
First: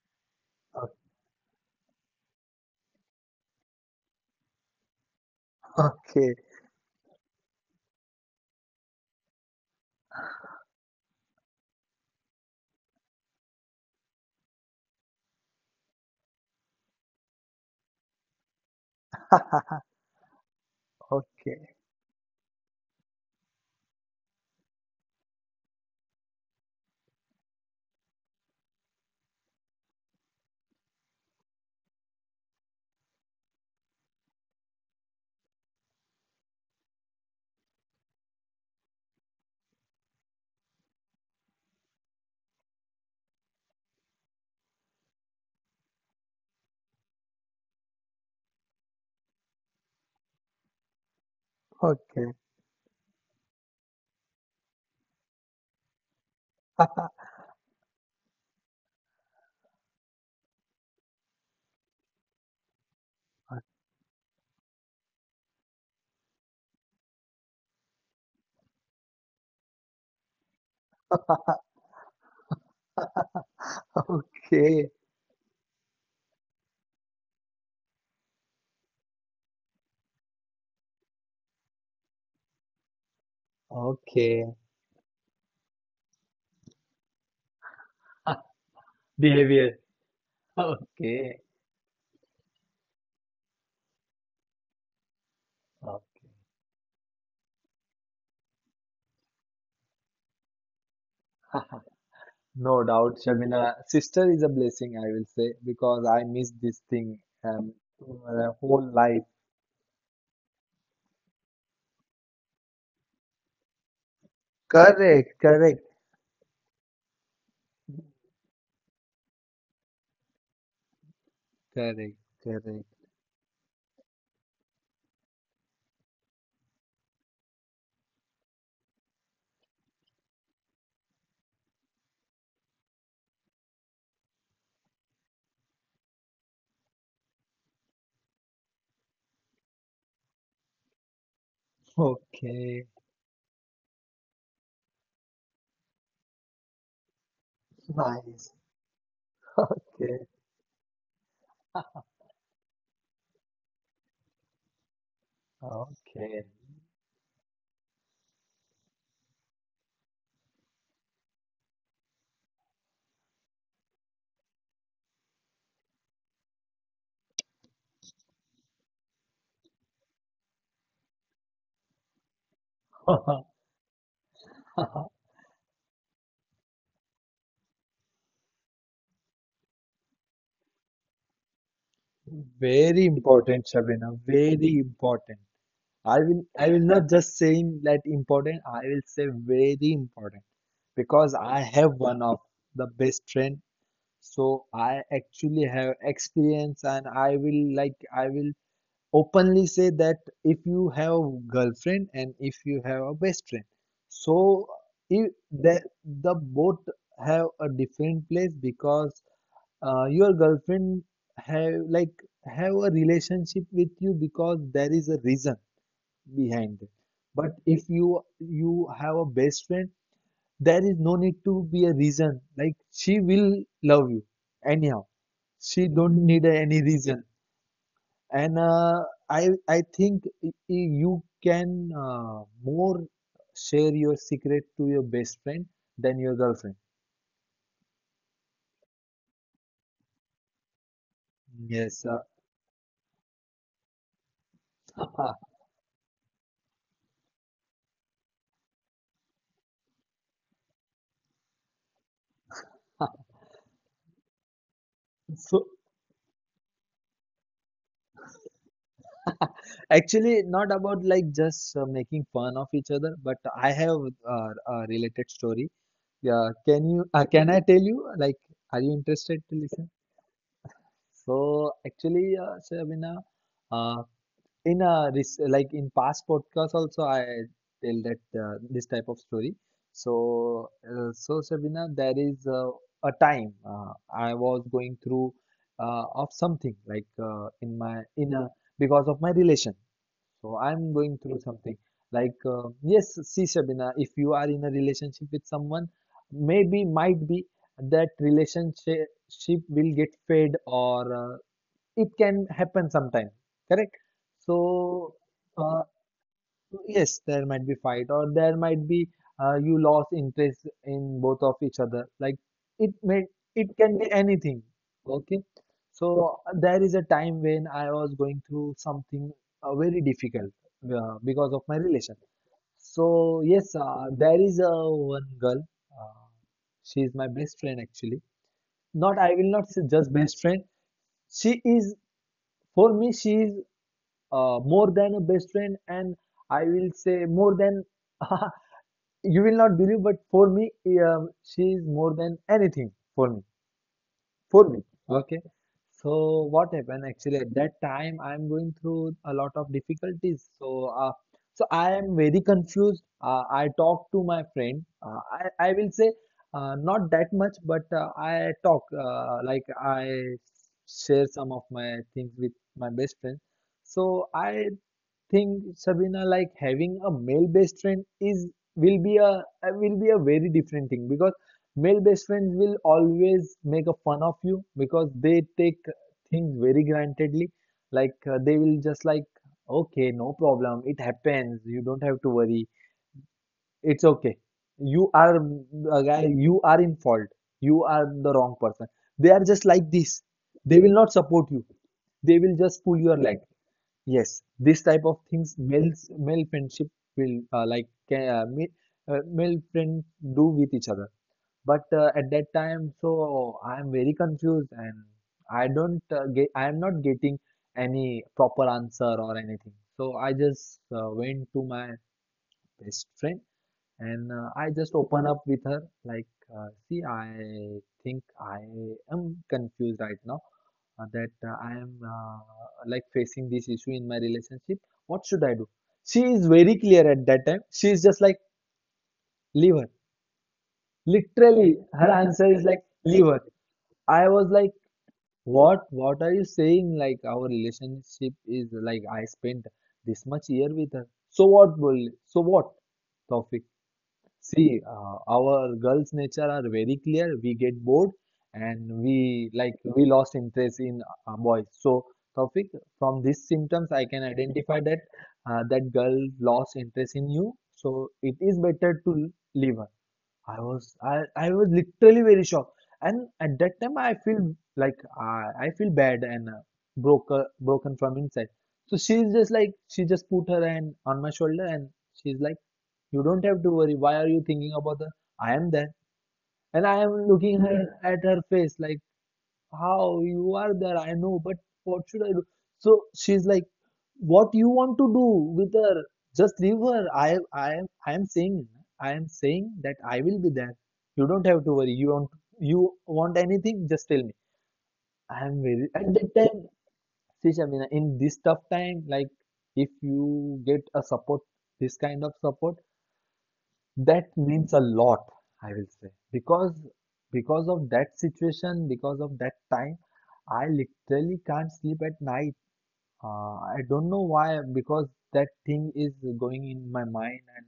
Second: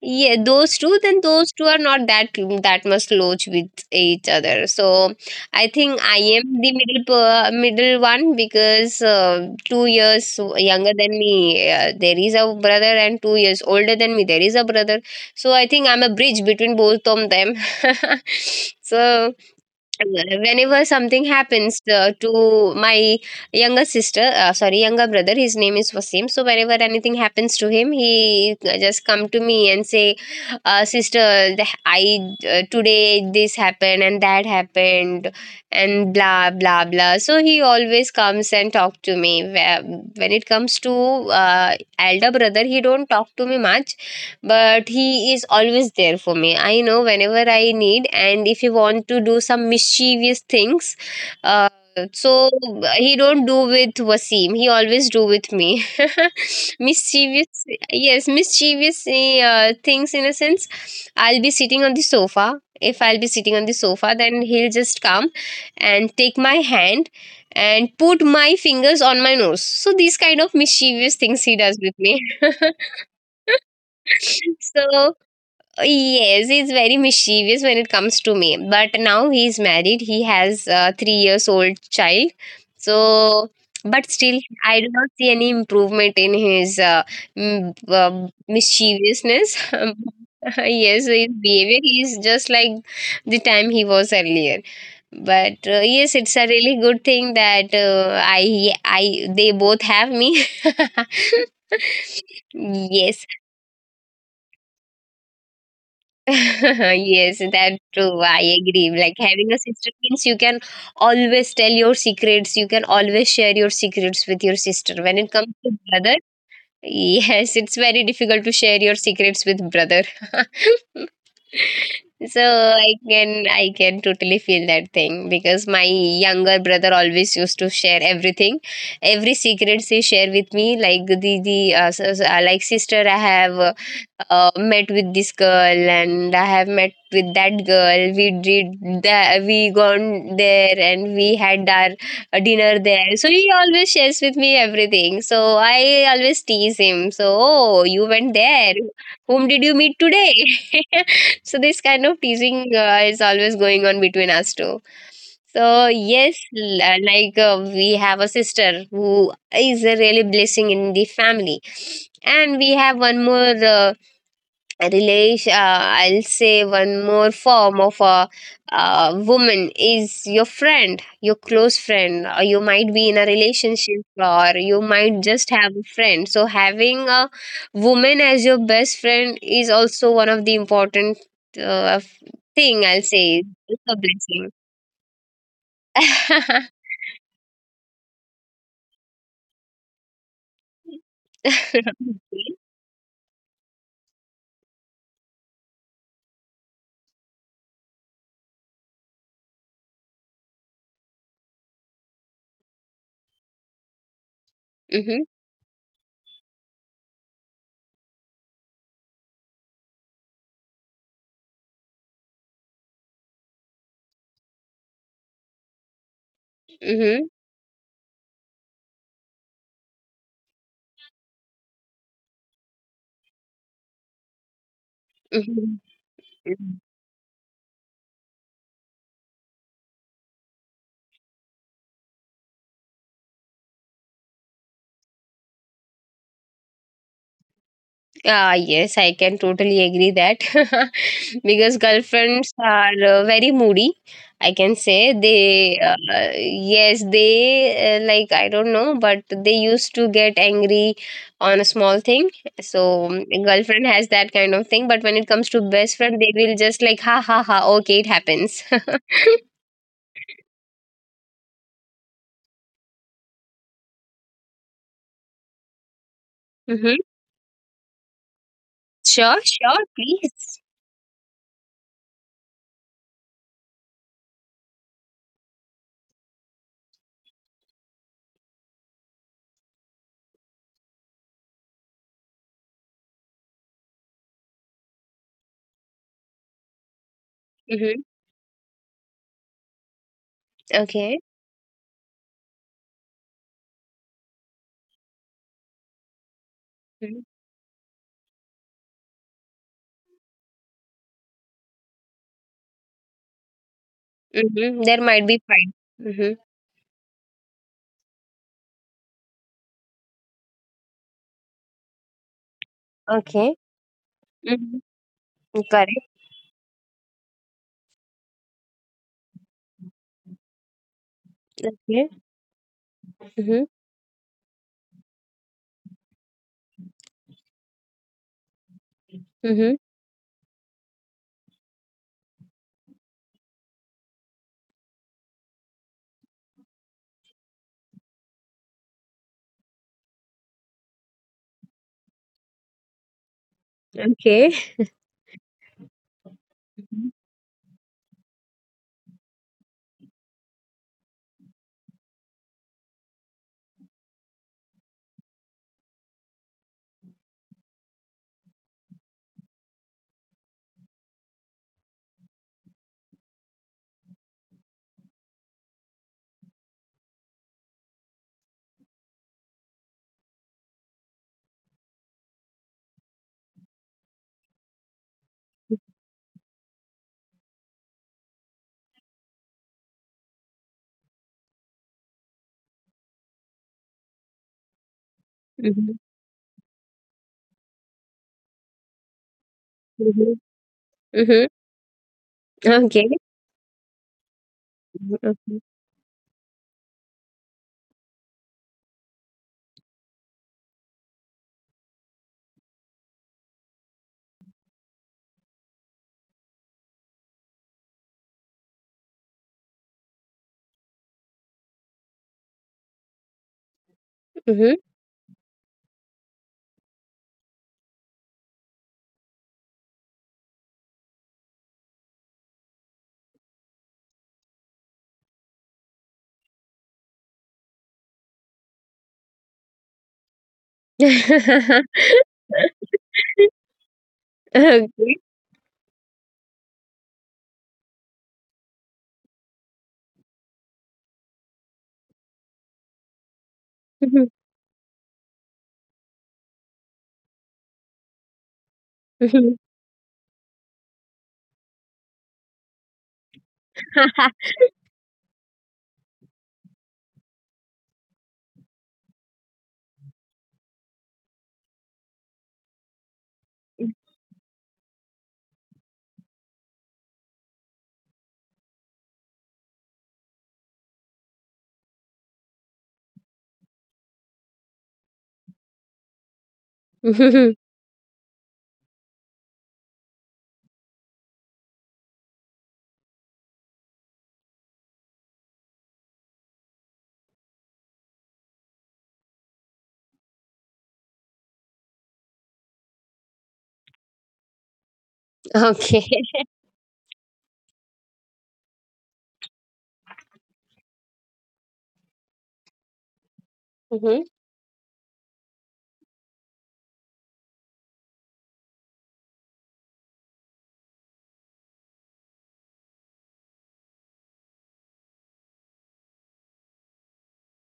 [SPEAKER 1] yeah, those two, then those two are not that much close with each other. So I think I
[SPEAKER 2] Okay.
[SPEAKER 1] am the middle one, because 2 years younger than me there is a brother, and 2 years older than me there is a brother. So I think I'm a bridge between both of them. [laughs] So
[SPEAKER 2] [laughs]
[SPEAKER 1] whenever something
[SPEAKER 2] Okay.
[SPEAKER 1] happens to my younger sister sorry younger brother, his name is Wasim, so whenever anything happens to him, he just come to me and say, sister, the- I today this happened and that happened, and blah blah blah. So he always comes and talk to me. When it comes to elder brother, he don't talk to me much, but he is always there for me. I know whenever I need, and if you want to do some mischievous things, uh,
[SPEAKER 2] Okay.
[SPEAKER 1] so he don't do with Wasim, he always do with me. [laughs] Mischievous, yes, mischievous things in a sense. I'll be sitting on the sofa, if I'll be sitting on the sofa, then he'll just come and take my hand and put my fingers on my nose. So these kind of mischievous things he does with me. [laughs]
[SPEAKER 2] Okay.
[SPEAKER 1] So yes, he's very mischievous when it comes to me. But now he's married. He has a 3 year old child. So, but still,
[SPEAKER 2] Okay.
[SPEAKER 1] I do not see any improvement in his
[SPEAKER 2] [laughs]
[SPEAKER 1] mischievousness.
[SPEAKER 2] Behavior.
[SPEAKER 1] [laughs] Yes, his
[SPEAKER 2] Okay.
[SPEAKER 1] behavior is just like the time he was earlier. But yes, it's
[SPEAKER 2] Okay.
[SPEAKER 1] a really good thing that they both have me.
[SPEAKER 2] [laughs]
[SPEAKER 1] [laughs]
[SPEAKER 2] No
[SPEAKER 1] Yes.
[SPEAKER 2] doubt, Shabina. Sister is a blessing, I will say, because
[SPEAKER 1] [laughs]
[SPEAKER 2] I miss this thing
[SPEAKER 1] Yes, that
[SPEAKER 2] um,
[SPEAKER 1] too. I agree.
[SPEAKER 2] whole
[SPEAKER 1] Like
[SPEAKER 2] life.
[SPEAKER 1] having a sister means you can always tell your secrets. You can always share your secrets with your sister. When it
[SPEAKER 2] Correct,
[SPEAKER 1] comes to
[SPEAKER 2] correct,
[SPEAKER 1] brother, [laughs] yes, it's very difficult to share your secrets with brother. [laughs]
[SPEAKER 2] correct,
[SPEAKER 1] So
[SPEAKER 2] correct.
[SPEAKER 1] I can totally feel that thing, because my younger brother always used to share everything, every secrets he share with me. Like like sister, I have met with this girl, and I have met with that girl. We did that. We gone there and we had our dinner
[SPEAKER 2] Okay,
[SPEAKER 1] there. So he always shares with me everything. So I always tease him. So oh, you went
[SPEAKER 2] nice.
[SPEAKER 1] there. Whom did you meet today?
[SPEAKER 2] [laughs]
[SPEAKER 1] [laughs] So this kind of teasing is always going on between us two. So
[SPEAKER 2] Okay,
[SPEAKER 1] yes,
[SPEAKER 2] okay.
[SPEAKER 1] we have a sister who is a really blessing in the family, and we have one more. Relation, I'll say one more form of a woman is your friend, your close friend, or you might be in a
[SPEAKER 2] [laughs]
[SPEAKER 1] relationship, or you might just have a friend. So having a woman as your best friend is also one of the important uh, f- thing, I'll
[SPEAKER 2] Very
[SPEAKER 1] say
[SPEAKER 2] important,
[SPEAKER 1] it's a
[SPEAKER 2] Shabina.
[SPEAKER 1] blessing.
[SPEAKER 2] Very important.
[SPEAKER 1] [laughs]
[SPEAKER 2] I will not just saying that important. I will say very important, because I have one of the best friend. So I actually have experience, and I will like I will openly say that if you have girlfriend and if you have a best friend, so
[SPEAKER 1] Mm-hmm,
[SPEAKER 2] if the both have a different place, because your girlfriend have like have a relationship with you because there is a reason behind it.
[SPEAKER 1] mm-hmm,
[SPEAKER 2] But if you have a best friend, there is no need to be a reason. Like she will love you anyhow.
[SPEAKER 1] mm-hmm.
[SPEAKER 2] She don't need any reason. And I think you can more share your secret to your best friend than your girlfriend.
[SPEAKER 1] Ah, yes, I can totally agree that. [laughs] Because
[SPEAKER 2] Yes.
[SPEAKER 1] girlfriends are very moody, I can say.
[SPEAKER 2] [laughs]
[SPEAKER 1] They Yes, they like, I don't know, but they used to get angry on a small thing. So girlfriend has that kind of thing, but when it comes to best
[SPEAKER 2] So
[SPEAKER 1] friend, they will just like ha ha ha okay it happens. [laughs]
[SPEAKER 2] actually, not about like just making fun of each other, but I have a related story. Yeah,
[SPEAKER 1] Mm-hmm.
[SPEAKER 2] can you? Can I tell you? Like, are you
[SPEAKER 1] Sure,
[SPEAKER 2] interested
[SPEAKER 1] sure,
[SPEAKER 2] to listen?
[SPEAKER 1] please.
[SPEAKER 2] So actually, Sabina, uh, uh, in a like in past podcast also I tell that this type of story. So so Sabina, there is a time I was going through of something like
[SPEAKER 1] Mm-hmm.
[SPEAKER 2] in a because of my relation. So
[SPEAKER 1] Okay.
[SPEAKER 2] I'm going through something like yes, see Sabina, if you are in a relationship with someone, maybe might be that relationship will get fade, or it can happen sometime, correct?
[SPEAKER 1] Mm-hmm. There might
[SPEAKER 2] So
[SPEAKER 1] be fight.
[SPEAKER 2] uh,
[SPEAKER 1] Mm-hmm.
[SPEAKER 2] yes, there might be fight, or there might be you lost interest in both of each other, like it may
[SPEAKER 1] Okay.
[SPEAKER 2] it can be
[SPEAKER 1] Mm-hmm.
[SPEAKER 2] anything, okay?
[SPEAKER 1] Correct.
[SPEAKER 2] So there is a time when I was going through something very difficult because of my
[SPEAKER 1] Okay.
[SPEAKER 2] relation. So
[SPEAKER 1] Mm-hmm.
[SPEAKER 2] yes, there is a one girl, uh, she is my best friend actually, not I
[SPEAKER 1] Mm-hmm.
[SPEAKER 2] will not say just best friend, she is for me, she is more than a best friend, and I will say more than [laughs] you will not believe, but for me she is more than anything for me,
[SPEAKER 1] Okay.
[SPEAKER 2] for me okay? So what happened actually at that time, I am going through a lot of difficulties, so so I am very confused, I talk to my friend, I will say not that much, but I talk like I share some of my things with my best friend. So I think, Sabina, like having a male best friend is will be a uh, will be a very different thing, because male best friends will always make a fun of you, because they take things very grantedly. Like they will just like, okay, no problem, it happens. You don't have to worry. It's okay. You are
[SPEAKER 1] Mhm.
[SPEAKER 2] a guy. You are in fault. You are the wrong person. They are just like
[SPEAKER 1] Mhm.
[SPEAKER 2] this. They will not
[SPEAKER 1] Mhm.
[SPEAKER 2] support you. They will
[SPEAKER 1] Okay.
[SPEAKER 2] just pull your leg. Yes, this type of
[SPEAKER 1] Mhm,
[SPEAKER 2] things males male friendship will male friends do with each other. But at that time, so I am very confused, and I don't get I am not getting any proper answer or anything. So I just went to my best friend,
[SPEAKER 1] mhm,
[SPEAKER 2] and
[SPEAKER 1] mhm.
[SPEAKER 2] I just open up with her like, see, I think I am confused right now, that I am like facing this issue in my relationship. What should I do? She is very clear at that time. She is just like, leave her.
[SPEAKER 1] [laughs]
[SPEAKER 2] Literally, her answer is like, leave her. I was like,
[SPEAKER 1] Okay.
[SPEAKER 2] what? What are you saying? Like, our relationship is like, I spent this much year with her. So what, Bulli? So what, Taufik?
[SPEAKER 1] Mhm,
[SPEAKER 2] See, our girls' nature are very clear. We get bored, and
[SPEAKER 1] mhm.
[SPEAKER 2] we like we lost interest in boys. So, Taufik, from these symptoms, I
[SPEAKER 1] [laughs]
[SPEAKER 2] can identify that that girl lost interest in you. So it is better to leave her. I was literally very shocked, and at that time I feel like I feel bad, and broken from inside. So she's just like she just put her hand on my shoulder, and she's like you don't have to worry. Why are you thinking about the I am there? And I am
[SPEAKER 1] Mhm.
[SPEAKER 2] looking her, at her face like, how you are there? I know, but what should I do? So she's like, what you want to do with her? Just leave her. I am saying that I will be there. You don't have to worry. You want anything? Just tell me. I am
[SPEAKER 1] Okay.
[SPEAKER 2] very at that time. See, Shamina, in this tough time, like if you get a support, this kind of support,
[SPEAKER 1] Mhm.
[SPEAKER 2] that means a lot, I will say, because of that situation, because of that time, I literally can't sleep at night. I don't know why, because that thing is going in my mind and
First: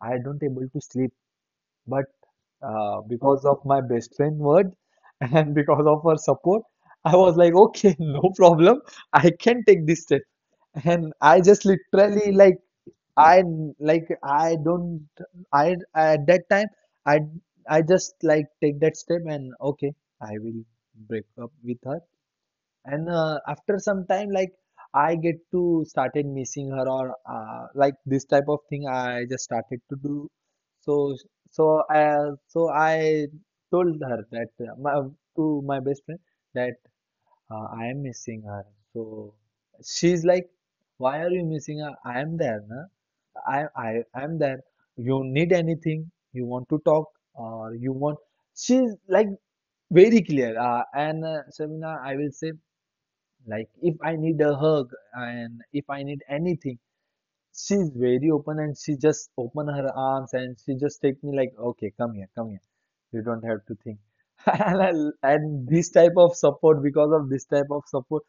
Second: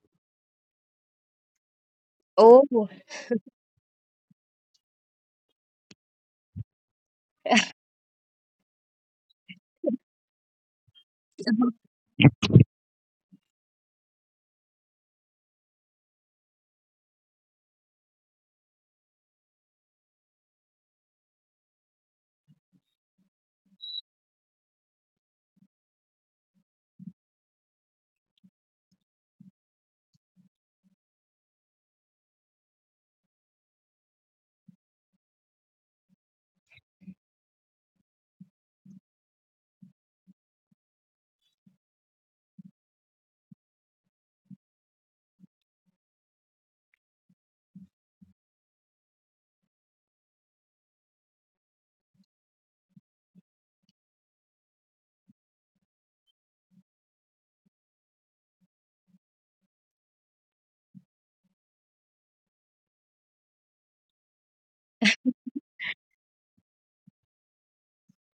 [SPEAKER 2] I don't able to sleep. But
[SPEAKER 1] Oh.
[SPEAKER 2] because of my best friend word [laughs] and because of her support, I was like, okay, [laughs] no problem. I can take this step. And I just literally I like I don't I at that time I I just like take that step, and okay I will break up with her, and after some time like I get to started missing her or like this type of thing I just started to do. So so I told her, that to my best friend, that I am missing her. So she's like, why are you missing her? I am there, na? I am there. You need anything, you want to talk, or you want. She's like very clear. And Shamina, I will say, like, if I need a hug and if I need anything, she's very open and she just open her arms and she just take me like, okay, come here, come here. You don't have to think. [laughs] And, and this type of support, because of this type of support,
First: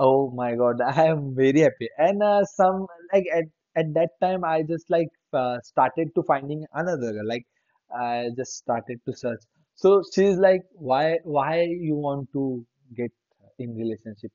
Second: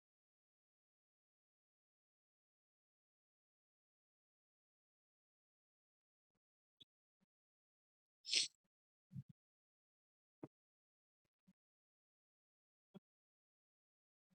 [SPEAKER 2] oh my God, [laughs] I am very happy. And some like at that time, I just like started to finding another girl. Like I just started to search. So she's like, why you want to get in relationship?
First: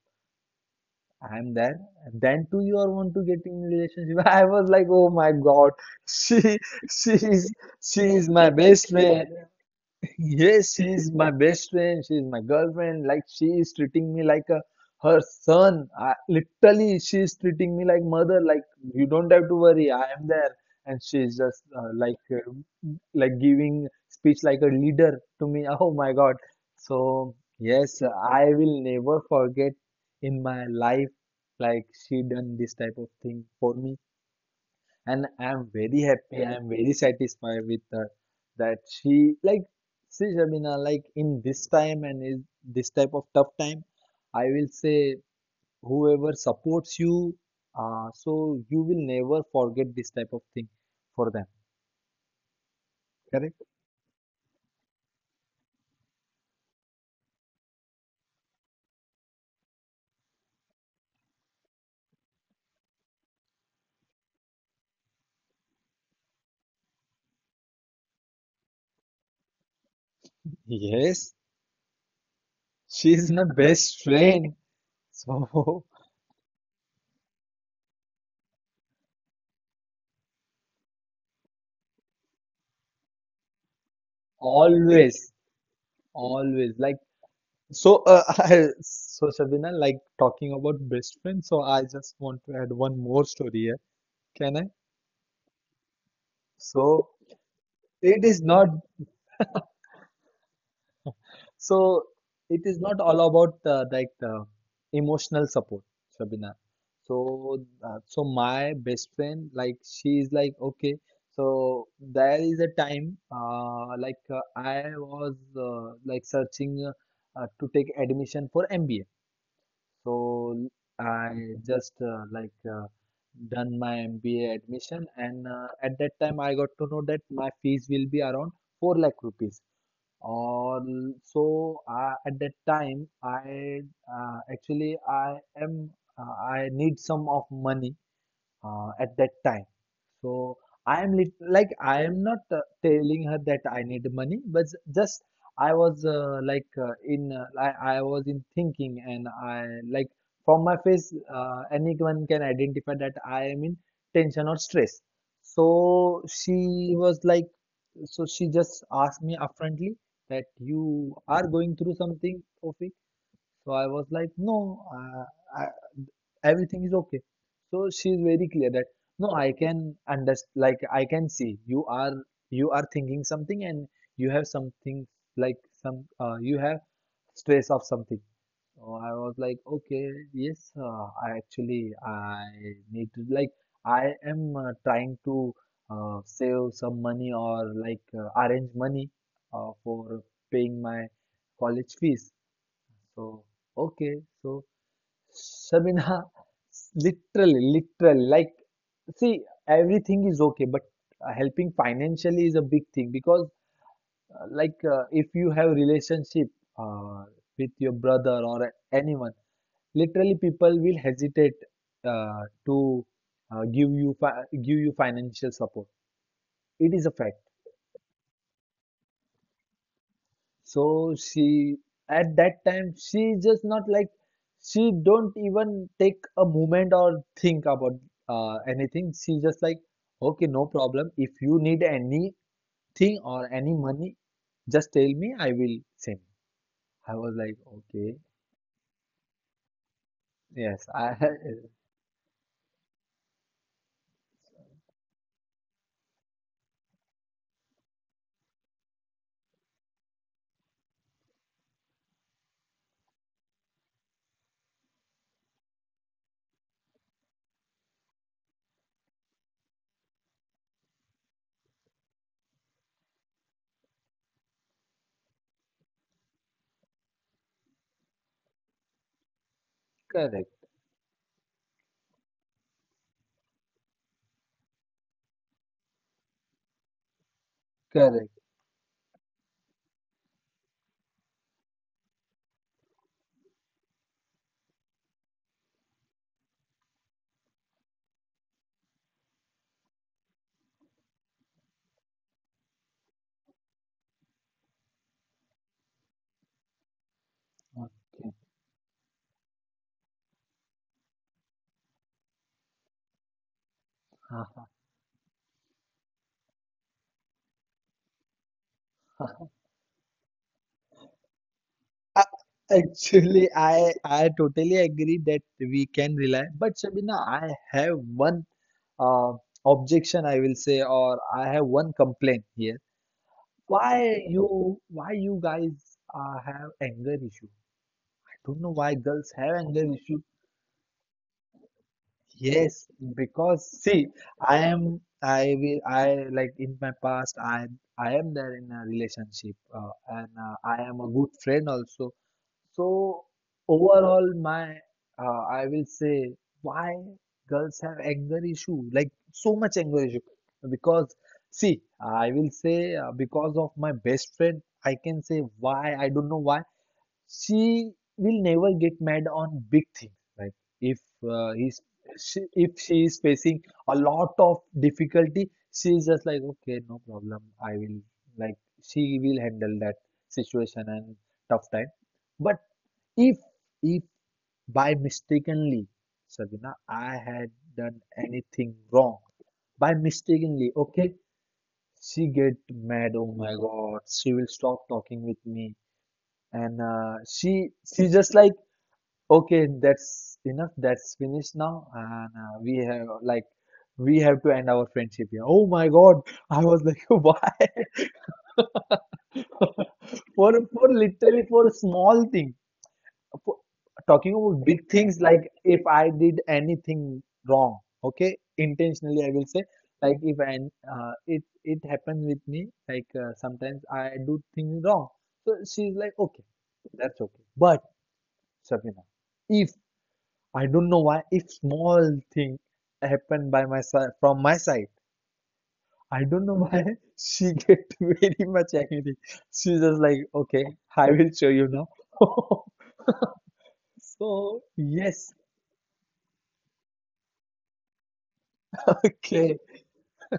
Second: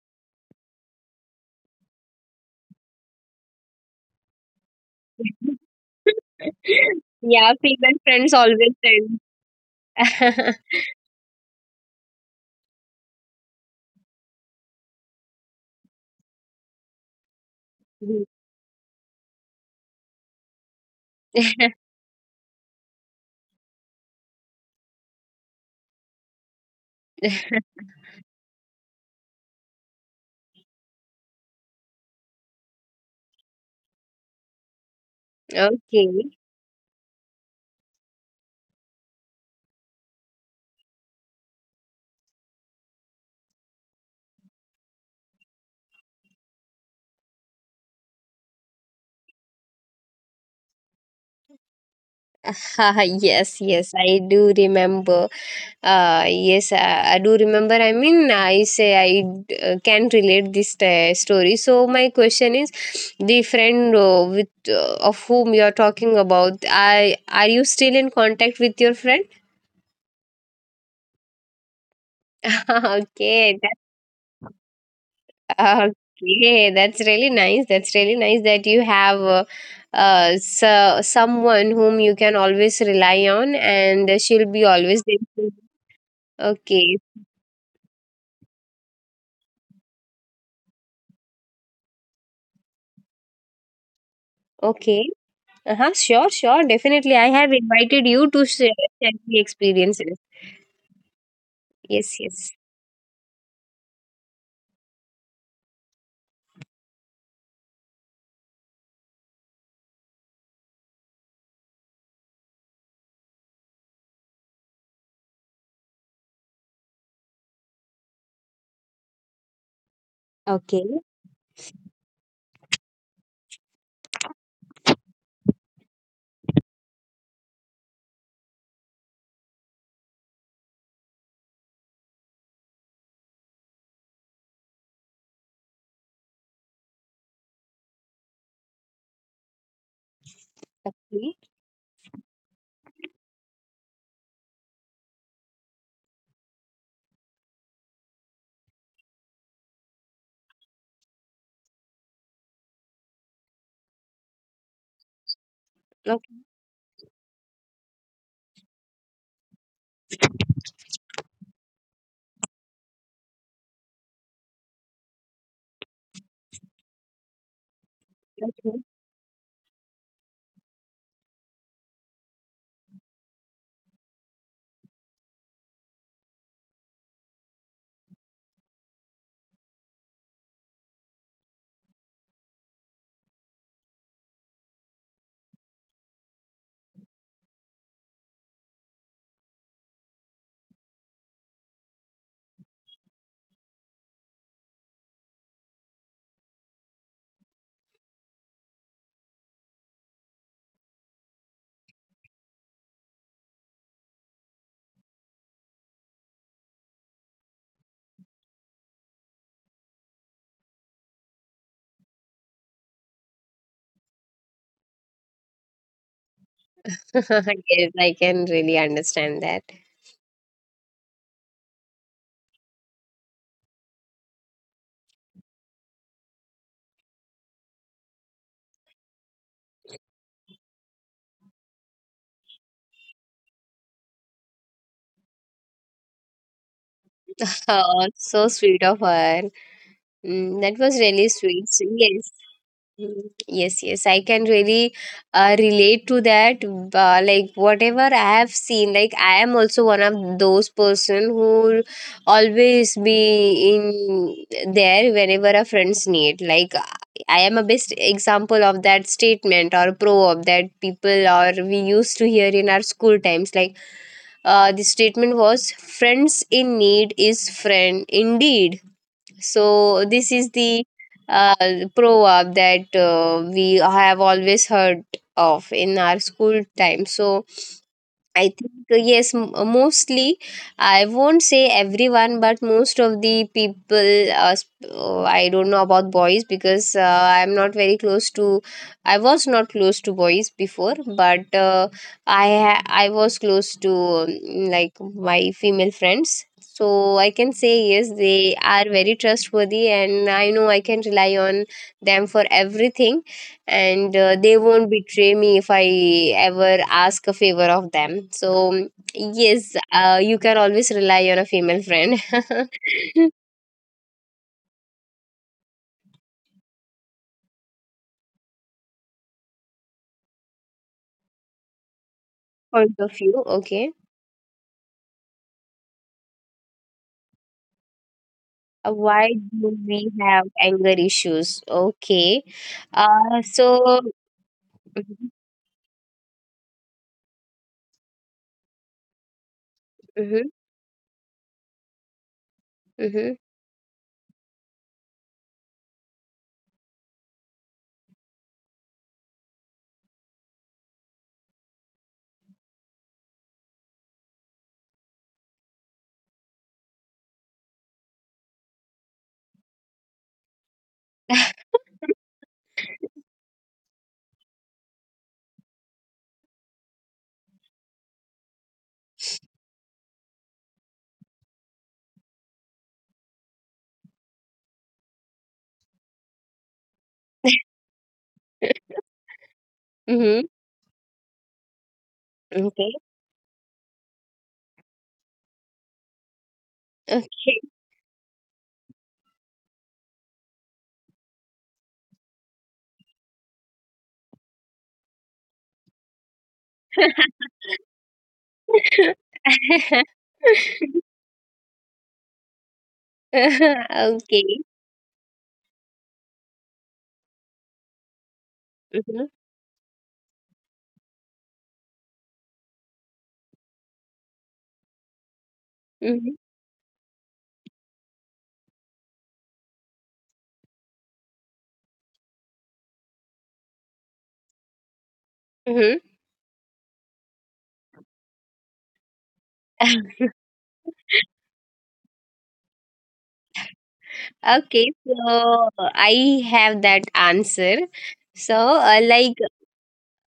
[SPEAKER 2] I'm there. And then too you are want to get in relationship. [laughs] I was like, oh my God, [laughs] she
[SPEAKER 1] [laughs] Yeah,
[SPEAKER 2] she's
[SPEAKER 1] female
[SPEAKER 2] she's
[SPEAKER 1] friends
[SPEAKER 2] my
[SPEAKER 1] always
[SPEAKER 2] best friend.
[SPEAKER 1] friends.
[SPEAKER 2] Yes,
[SPEAKER 1] [laughs]
[SPEAKER 2] she's my best friend. She's my girlfriend. Like she is treating me like a her son. Literally, she is treating me like
[SPEAKER 1] Mhm.
[SPEAKER 2] mother. Like you don't have to worry. I am there. And she's just like giving speech like a leader to me. [laughs] Oh my God. So yes, I will never forget in my life like she done this type of thing for me, and I'm very
[SPEAKER 1] Okay.
[SPEAKER 2] happy. I'm very satisfied with her, that she like see Shabina, like in this time and in this type of tough time, I will say whoever supports you, so you will never forget this type of thing for them.
[SPEAKER 1] [laughs] Haha, yes,
[SPEAKER 2] Correct?
[SPEAKER 1] yes, I do remember. Yes, I, do remember. I mean, I can relate this story. So my question is, the friend with of whom you are talking about, I are you still in contact with your friend?
[SPEAKER 2] Yes,
[SPEAKER 1] [laughs]
[SPEAKER 2] she is my
[SPEAKER 1] Okay,
[SPEAKER 2] best friend. So
[SPEAKER 1] okay, that's really nice. That's really nice that you have. So someone whom you can always rely on, and
[SPEAKER 2] [laughs]
[SPEAKER 1] she'll be always there
[SPEAKER 2] always,
[SPEAKER 1] for you.
[SPEAKER 2] always,
[SPEAKER 1] Okay,
[SPEAKER 2] like so. [laughs] So Shabina, like talking about best friend. So I just want to add one more story here. Can I?
[SPEAKER 1] okay. Uh-huh, sure, sure, definitely.
[SPEAKER 2] So
[SPEAKER 1] I have invited you
[SPEAKER 2] it
[SPEAKER 1] to
[SPEAKER 2] is not
[SPEAKER 1] share share the experiences.
[SPEAKER 2] so
[SPEAKER 1] Yes, yes.
[SPEAKER 2] it is not all about emotional support, Shabina. So my best friend, like she is like okay. So there is a time, I was like searching to take admission for MBA. So
[SPEAKER 1] Okay.
[SPEAKER 2] I just done my MBA admission, and at that time I got to know that my fees will be around 4 lakh rupees. Or so at that time I, actually I am, I need some of money at that time. So I am
[SPEAKER 1] Okay.
[SPEAKER 2] lit like I am not telling her that I need money, but just I was, in I was in thinking, and I like from my face anyone can identify that I am in tension or stress. So she was like, so she just asked me upfrontly that you are going through something, Tofik. So I was like, no, I, everything is okay. So she's very
[SPEAKER 1] Okay.
[SPEAKER 2] clear that, no, I can understand. Like I can see you are thinking something, and you have something, like some, you have stress of something. So I was like, okay, yes, I actually I need to, like I am trying to save some money, or like arrange money for paying my college fees. So, okay, so Sabina, [laughs] literally, like, see, everything is okay, but helping financially is a big thing, because like, if you have relationship uh, with your brother or anyone, literally people will hesitate to give you financial support. It
[SPEAKER 1] [laughs]
[SPEAKER 2] is a fact.
[SPEAKER 1] Yes, I can really understand that.
[SPEAKER 2] So she at that time she just not like she don't even take a moment or think about anything. She just like, okay, no problem. If you need anything or any money, just tell me. I will send. I was like,
[SPEAKER 1] Oh,
[SPEAKER 2] okay,
[SPEAKER 1] so sweet of her. Mm, that
[SPEAKER 2] yes,
[SPEAKER 1] was
[SPEAKER 2] I
[SPEAKER 1] really
[SPEAKER 2] [laughs]
[SPEAKER 1] sweet. So, yes. Mhm. Yes, yes, I can really relate to that. Like whatever I have seen, like I am also one of those person who always be in there whenever our friends need. Like I am a best example of that statement or proverb that people or we used to hear in our school times. Like the statement was, "Friends in need is friend indeed." So this is
[SPEAKER 2] correct,
[SPEAKER 1] the proverb that we have always heard of in our school time. So
[SPEAKER 2] correct.
[SPEAKER 1] I think yes, mostly. I won't say everyone, but most of the people. I don't know about boys, because I'm not very close to. I was not close to boys before, but I was close to like my female friends. So I can say yes,
[SPEAKER 2] Okay.
[SPEAKER 1] they are very trustworthy, and I know I can rely on them for everything, and they
[SPEAKER 2] [laughs]
[SPEAKER 1] won't betray me if I ever ask a favor of them. So, yes, you can always rely on a female friend.
[SPEAKER 2] Uh,
[SPEAKER 1] [laughs]
[SPEAKER 2] Actually, I totally agree that we can rely, but Shabina, I have one uh, objection, I will say, or I have one complaint here.
[SPEAKER 1] Point of view, okay.
[SPEAKER 2] Why you guys have anger issue? I don't know why
[SPEAKER 1] Why
[SPEAKER 2] girls have
[SPEAKER 1] do
[SPEAKER 2] anger
[SPEAKER 1] we
[SPEAKER 2] issue.
[SPEAKER 1] have anger issues? Okay.
[SPEAKER 2] Yes, because
[SPEAKER 1] So,
[SPEAKER 2] see, I am, I will, I like in my past, I am there in a relationship, uh, and
[SPEAKER 1] hmm.
[SPEAKER 2] uh, I am a good friend also. So
[SPEAKER 1] Hmm.
[SPEAKER 2] overall, I will say, why girls have anger issue, like so much anger issue, because see, I will say because of my best friend, I can say why, I don't know why, she will never get mad on big things, right? If uh, he's if she is facing a lot of difficulty, she is just like, okay, no problem, I will like she will handle that situation and tough time. But if if by mistakenly, Sabina, I had done anything wrong by
[SPEAKER 1] Hmm.
[SPEAKER 2] mistakenly, okay, she get
[SPEAKER 1] Okay,
[SPEAKER 2] mad, oh my God, she will stop talking with me, and uh,
[SPEAKER 1] okay.
[SPEAKER 2] she she just like, okay, that's enough. That's finished now, and we have to end our friendship here. Oh my God, I was like, [laughs] why?
[SPEAKER 1] [laughs]
[SPEAKER 2] [laughs]
[SPEAKER 1] [laughs]
[SPEAKER 2] For literally, for a small thing. For, talking about big
[SPEAKER 1] Okay.
[SPEAKER 2] things, like if I did anything wrong, okay, intentionally, I will
[SPEAKER 1] Hmm.
[SPEAKER 2] say, like if and it happens with me, like sometimes I do things wrong. So she's like, okay,
[SPEAKER 1] Hmm.
[SPEAKER 2] that's okay. But Sabina, if I don't know why a small thing happened by my side, from my side.
[SPEAKER 1] Hmm.
[SPEAKER 2] I don't know why [laughs] she get [laughs] very much angry. She's just like, okay, I will show you now. [laughs] So
[SPEAKER 1] Okay,
[SPEAKER 2] yes,
[SPEAKER 1] so I have that answer. So,
[SPEAKER 2] okay,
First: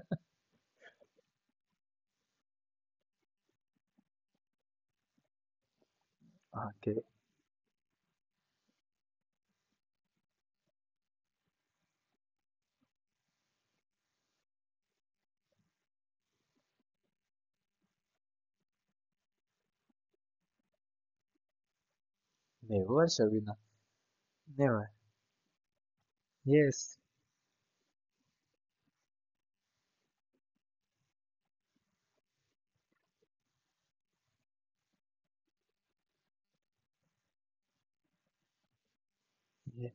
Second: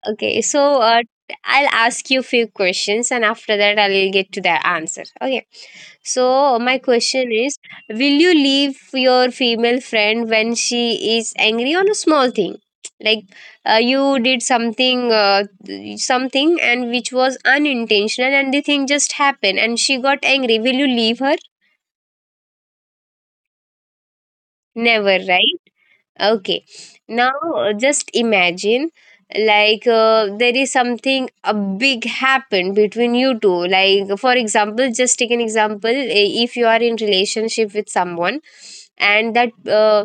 [SPEAKER 1] okay, so I'll ask you few questions, and after that, I'll get to the answer. Okay, so my
[SPEAKER 2] okay,
[SPEAKER 1] question is, will you leave your female friend when she is angry on a small thing, like you did something, something, and which was unintentional, and the thing just happened, and she got angry? Will you leave her?
[SPEAKER 2] never, Shabina, never.
[SPEAKER 1] Never, right? Okay.
[SPEAKER 2] Yes,
[SPEAKER 1] Now, just imagine, like there is something a big happened between you two. Like, for example, just take an example, eh, if you are in relationship with someone, and that
[SPEAKER 2] yeah.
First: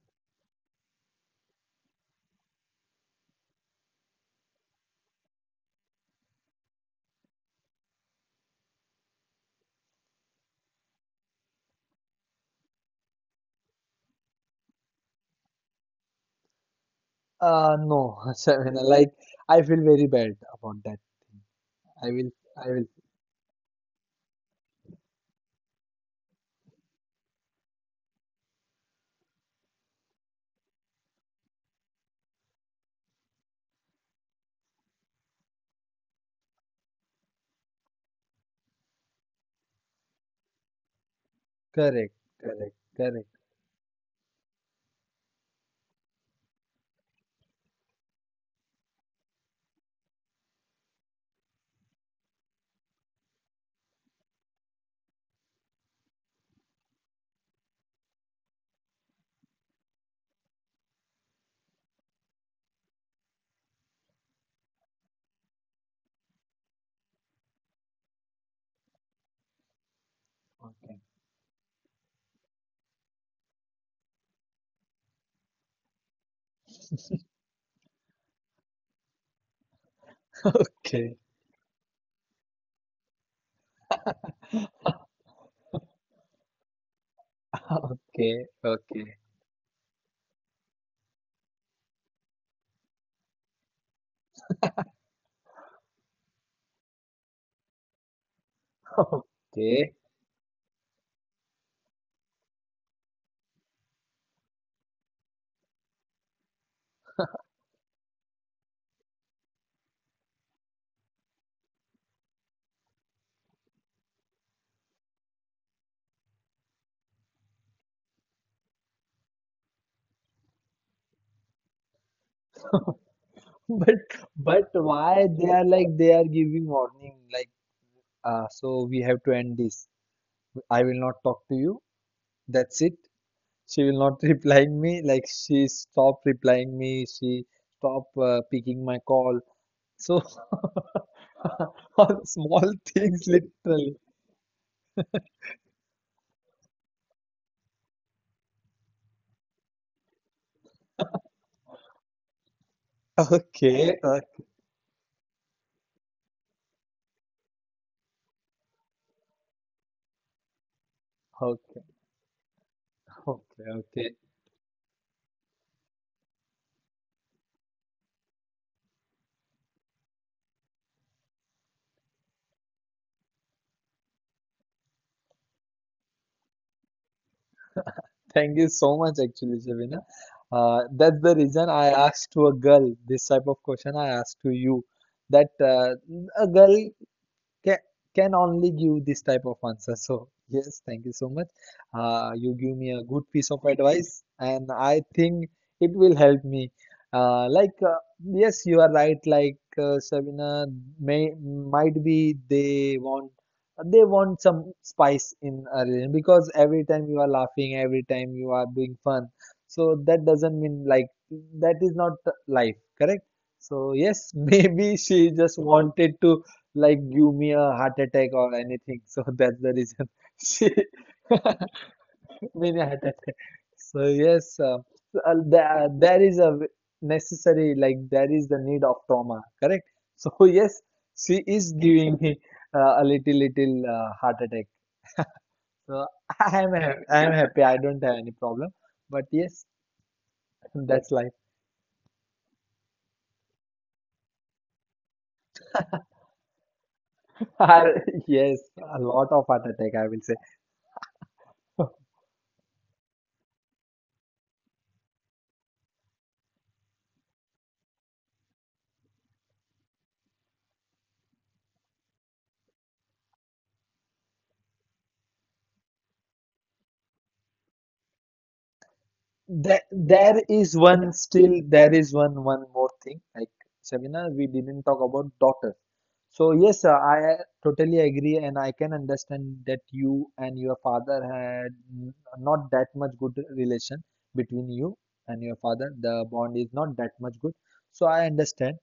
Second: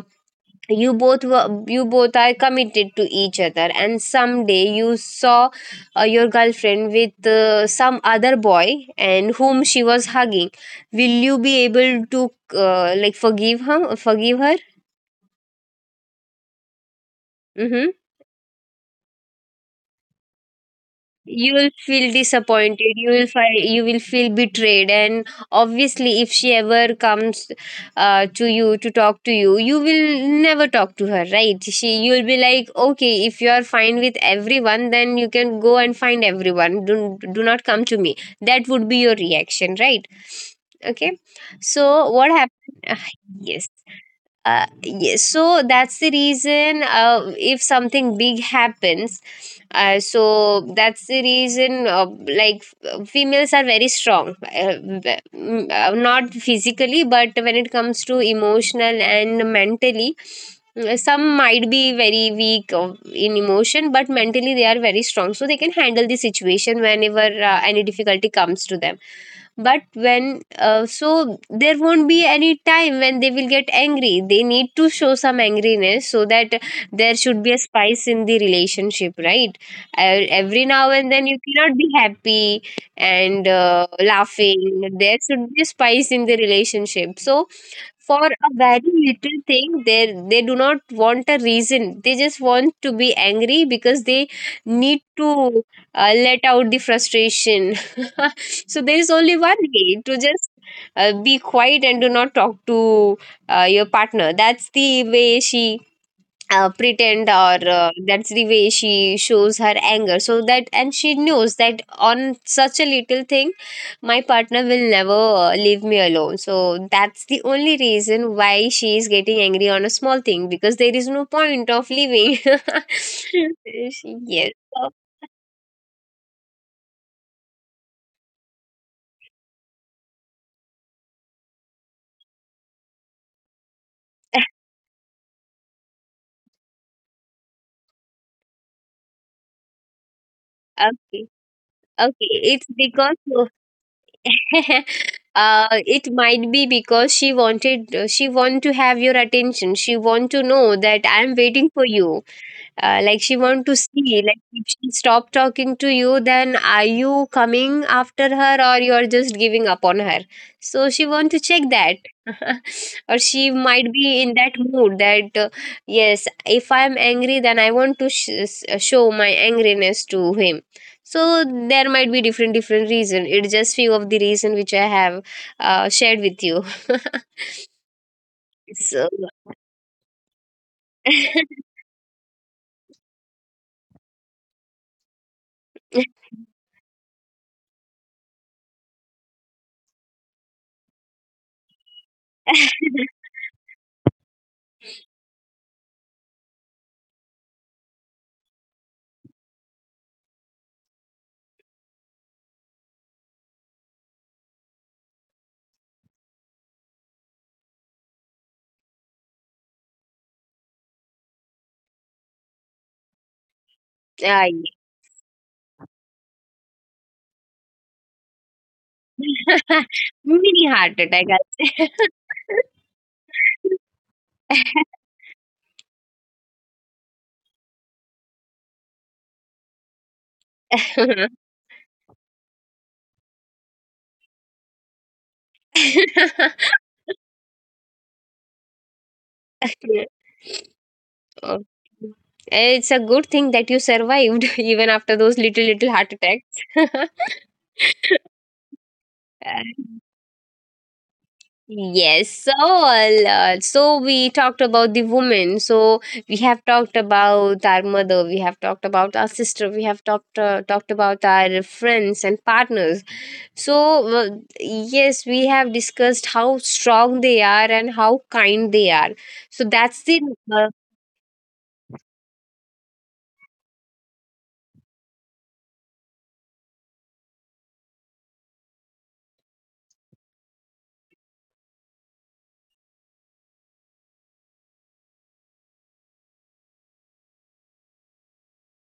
[SPEAKER 1] you both are committed to each other, and someday you saw your girlfriend with some other boy, and whom she was hugging, will you be able to forgive her, forgive her?
[SPEAKER 2] No, [laughs]
[SPEAKER 1] Mm-hmm.
[SPEAKER 2] Shabina. Like I feel very bad about that.
[SPEAKER 1] You will
[SPEAKER 2] I will,
[SPEAKER 1] feel
[SPEAKER 2] I will.
[SPEAKER 1] disappointed, you will find you will feel betrayed, and obviously if she ever comes to you to talk to you, you will never talk to her, right? She, you'll be like, okay, if you are fine with everyone, then you can go and find everyone, do, do not come to me. That would be your reaction, right? Okay.
[SPEAKER 2] Correct,
[SPEAKER 1] So what
[SPEAKER 2] correct, correct.
[SPEAKER 1] happened? [laughs] [sighs] Yes, yes, so that's the reason, if something big happens, so that's the reason, females are very strong, not physically, but when it comes to emotional and mentally, some might be very weak in emotion, but mentally they are very strong, so they can handle the situation whenever any difficulty comes to them. But when so there won't be any time when they will get angry, they need to show some angriness, so that there should be a spice in the relationship, right? Uh, every now and
[SPEAKER 2] Okay,
[SPEAKER 1] then you cannot be happy and laughing. There should be a spice in the relationship. So
[SPEAKER 2] okay, [laughs]
[SPEAKER 1] for a
[SPEAKER 2] okay,
[SPEAKER 1] very
[SPEAKER 2] okay.
[SPEAKER 1] little thing, they do not want a reason, they just want to be angry, because they need to let out the frustration. [laughs] So there is
[SPEAKER 2] [laughs]
[SPEAKER 1] only one
[SPEAKER 2] Okay.
[SPEAKER 1] way, to just be quiet and do not talk to your partner. That's the way she pretend or that's the way she shows her anger, so that, and she knows that on such a little thing my partner will never leave me alone. So that's the only reason Why she is getting angry on a small thing? Because there is no point of leaving. [laughs]
[SPEAKER 2] But
[SPEAKER 1] Yes.
[SPEAKER 2] but
[SPEAKER 1] So,
[SPEAKER 2] why they are, like they are giving warning, like so we have to end this. I will not talk to you. That's it. She will not [laughs]
[SPEAKER 1] [laughs]
[SPEAKER 2] replying me. Like she stopped replying me. She stopped picking my call. So
[SPEAKER 1] okay,
[SPEAKER 2] [laughs] all
[SPEAKER 1] okay, it's
[SPEAKER 2] small
[SPEAKER 1] because
[SPEAKER 2] things, literally.
[SPEAKER 1] [laughs] uh, it might be because she wanted she want to have your attention, she want to know that I'm waiting for you. Like, she want to
[SPEAKER 2] Okay.
[SPEAKER 1] see like
[SPEAKER 2] Okay.
[SPEAKER 1] if she stop talking to you, then are you coming after her or you're just giving up on her? So she want to check
[SPEAKER 2] Okay.
[SPEAKER 1] that. [laughs] Or she
[SPEAKER 2] Okay.
[SPEAKER 1] might
[SPEAKER 2] Okay.
[SPEAKER 1] be in that mood that yes, if I'm angry then I want to show my angriness to him. So there might be different different reason. It's just few of the reason which I have shared with you.
[SPEAKER 2] Thank you so
[SPEAKER 1] So
[SPEAKER 2] much, actually, Shabina. That's the
[SPEAKER 1] [laughs]
[SPEAKER 2] reason I asked to a girl this type of question, I asked to you. That a girl can, can only give this type of answer. So, yes, thank you so much. You give me a good piece of advice, and I think it will help me. Uh, like, uh, yes, you are right. Like, Shabina, may might be they want, they want some spice in a relation, because every time you are laughing, every time you are doing fun, so that doesn't mean like, that is not life, correct? So yes, [laughs]
[SPEAKER 1] I,
[SPEAKER 2] maybe she just wanted to, like, give me a heart attack or anything. [laughs] So that's the reason, [laughs]
[SPEAKER 1] [laughs]
[SPEAKER 2] she
[SPEAKER 1] mini heart attack. [laughs] I
[SPEAKER 2] [laughs] mini heart attack. So yes, so,
[SPEAKER 1] [laughs]
[SPEAKER 2] there is a necessary like there is the need of trauma, correct? So [laughs] yes, she is giving me a little little heart attack. So [laughs] I am I am happy. I don't have any problem. But yes, [laughs] that's life.
[SPEAKER 1] oh. It's a good thing that you survived [laughs] even after those little little heart attacks. [laughs]
[SPEAKER 2] [laughs] Yes, a lot of heart
[SPEAKER 1] Uh,
[SPEAKER 2] attack, I will say.
[SPEAKER 1] Yes, so so we talked about the women. So we have talked about our mother. We have talked about our sister. We have talked about our friends and partners. So uh, yes, we have discussed how strong they are and how kind they are. So
[SPEAKER 2] That
[SPEAKER 1] that's the
[SPEAKER 2] there
[SPEAKER 1] uh,
[SPEAKER 2] is one still there is one one more thing, like, Shamina, we didn't talk about daughter. So yes, I totally agree, and I can understand that you and your father had n- not that much good relation between you and your father. The bond is not that much good, so I understand.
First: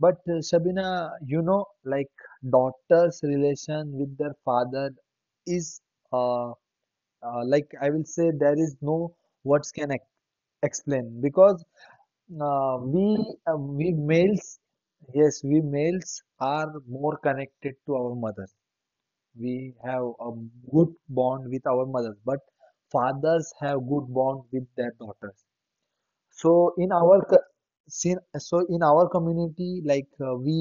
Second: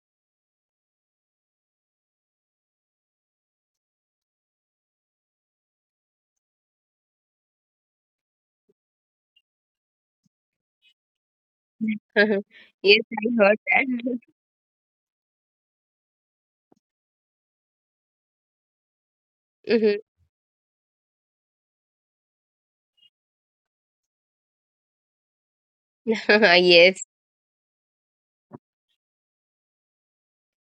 [SPEAKER 2] But Shabina, you know, like, daughter's relation with their father is, uh, like, I will say, there is no words can explain, because
[SPEAKER 1] [laughs]
[SPEAKER 2] uh,
[SPEAKER 1] yes,
[SPEAKER 2] we
[SPEAKER 1] I heard
[SPEAKER 2] we
[SPEAKER 1] that.
[SPEAKER 2] males, yes, we males are more connected to our mother. We
[SPEAKER 1] [laughs] Mhm.
[SPEAKER 2] have a good bond with our mothers, but fathers have good bond with their daughters. So
[SPEAKER 1] [laughs]
[SPEAKER 2] in
[SPEAKER 1] Yes.
[SPEAKER 2] our so in our community, like, we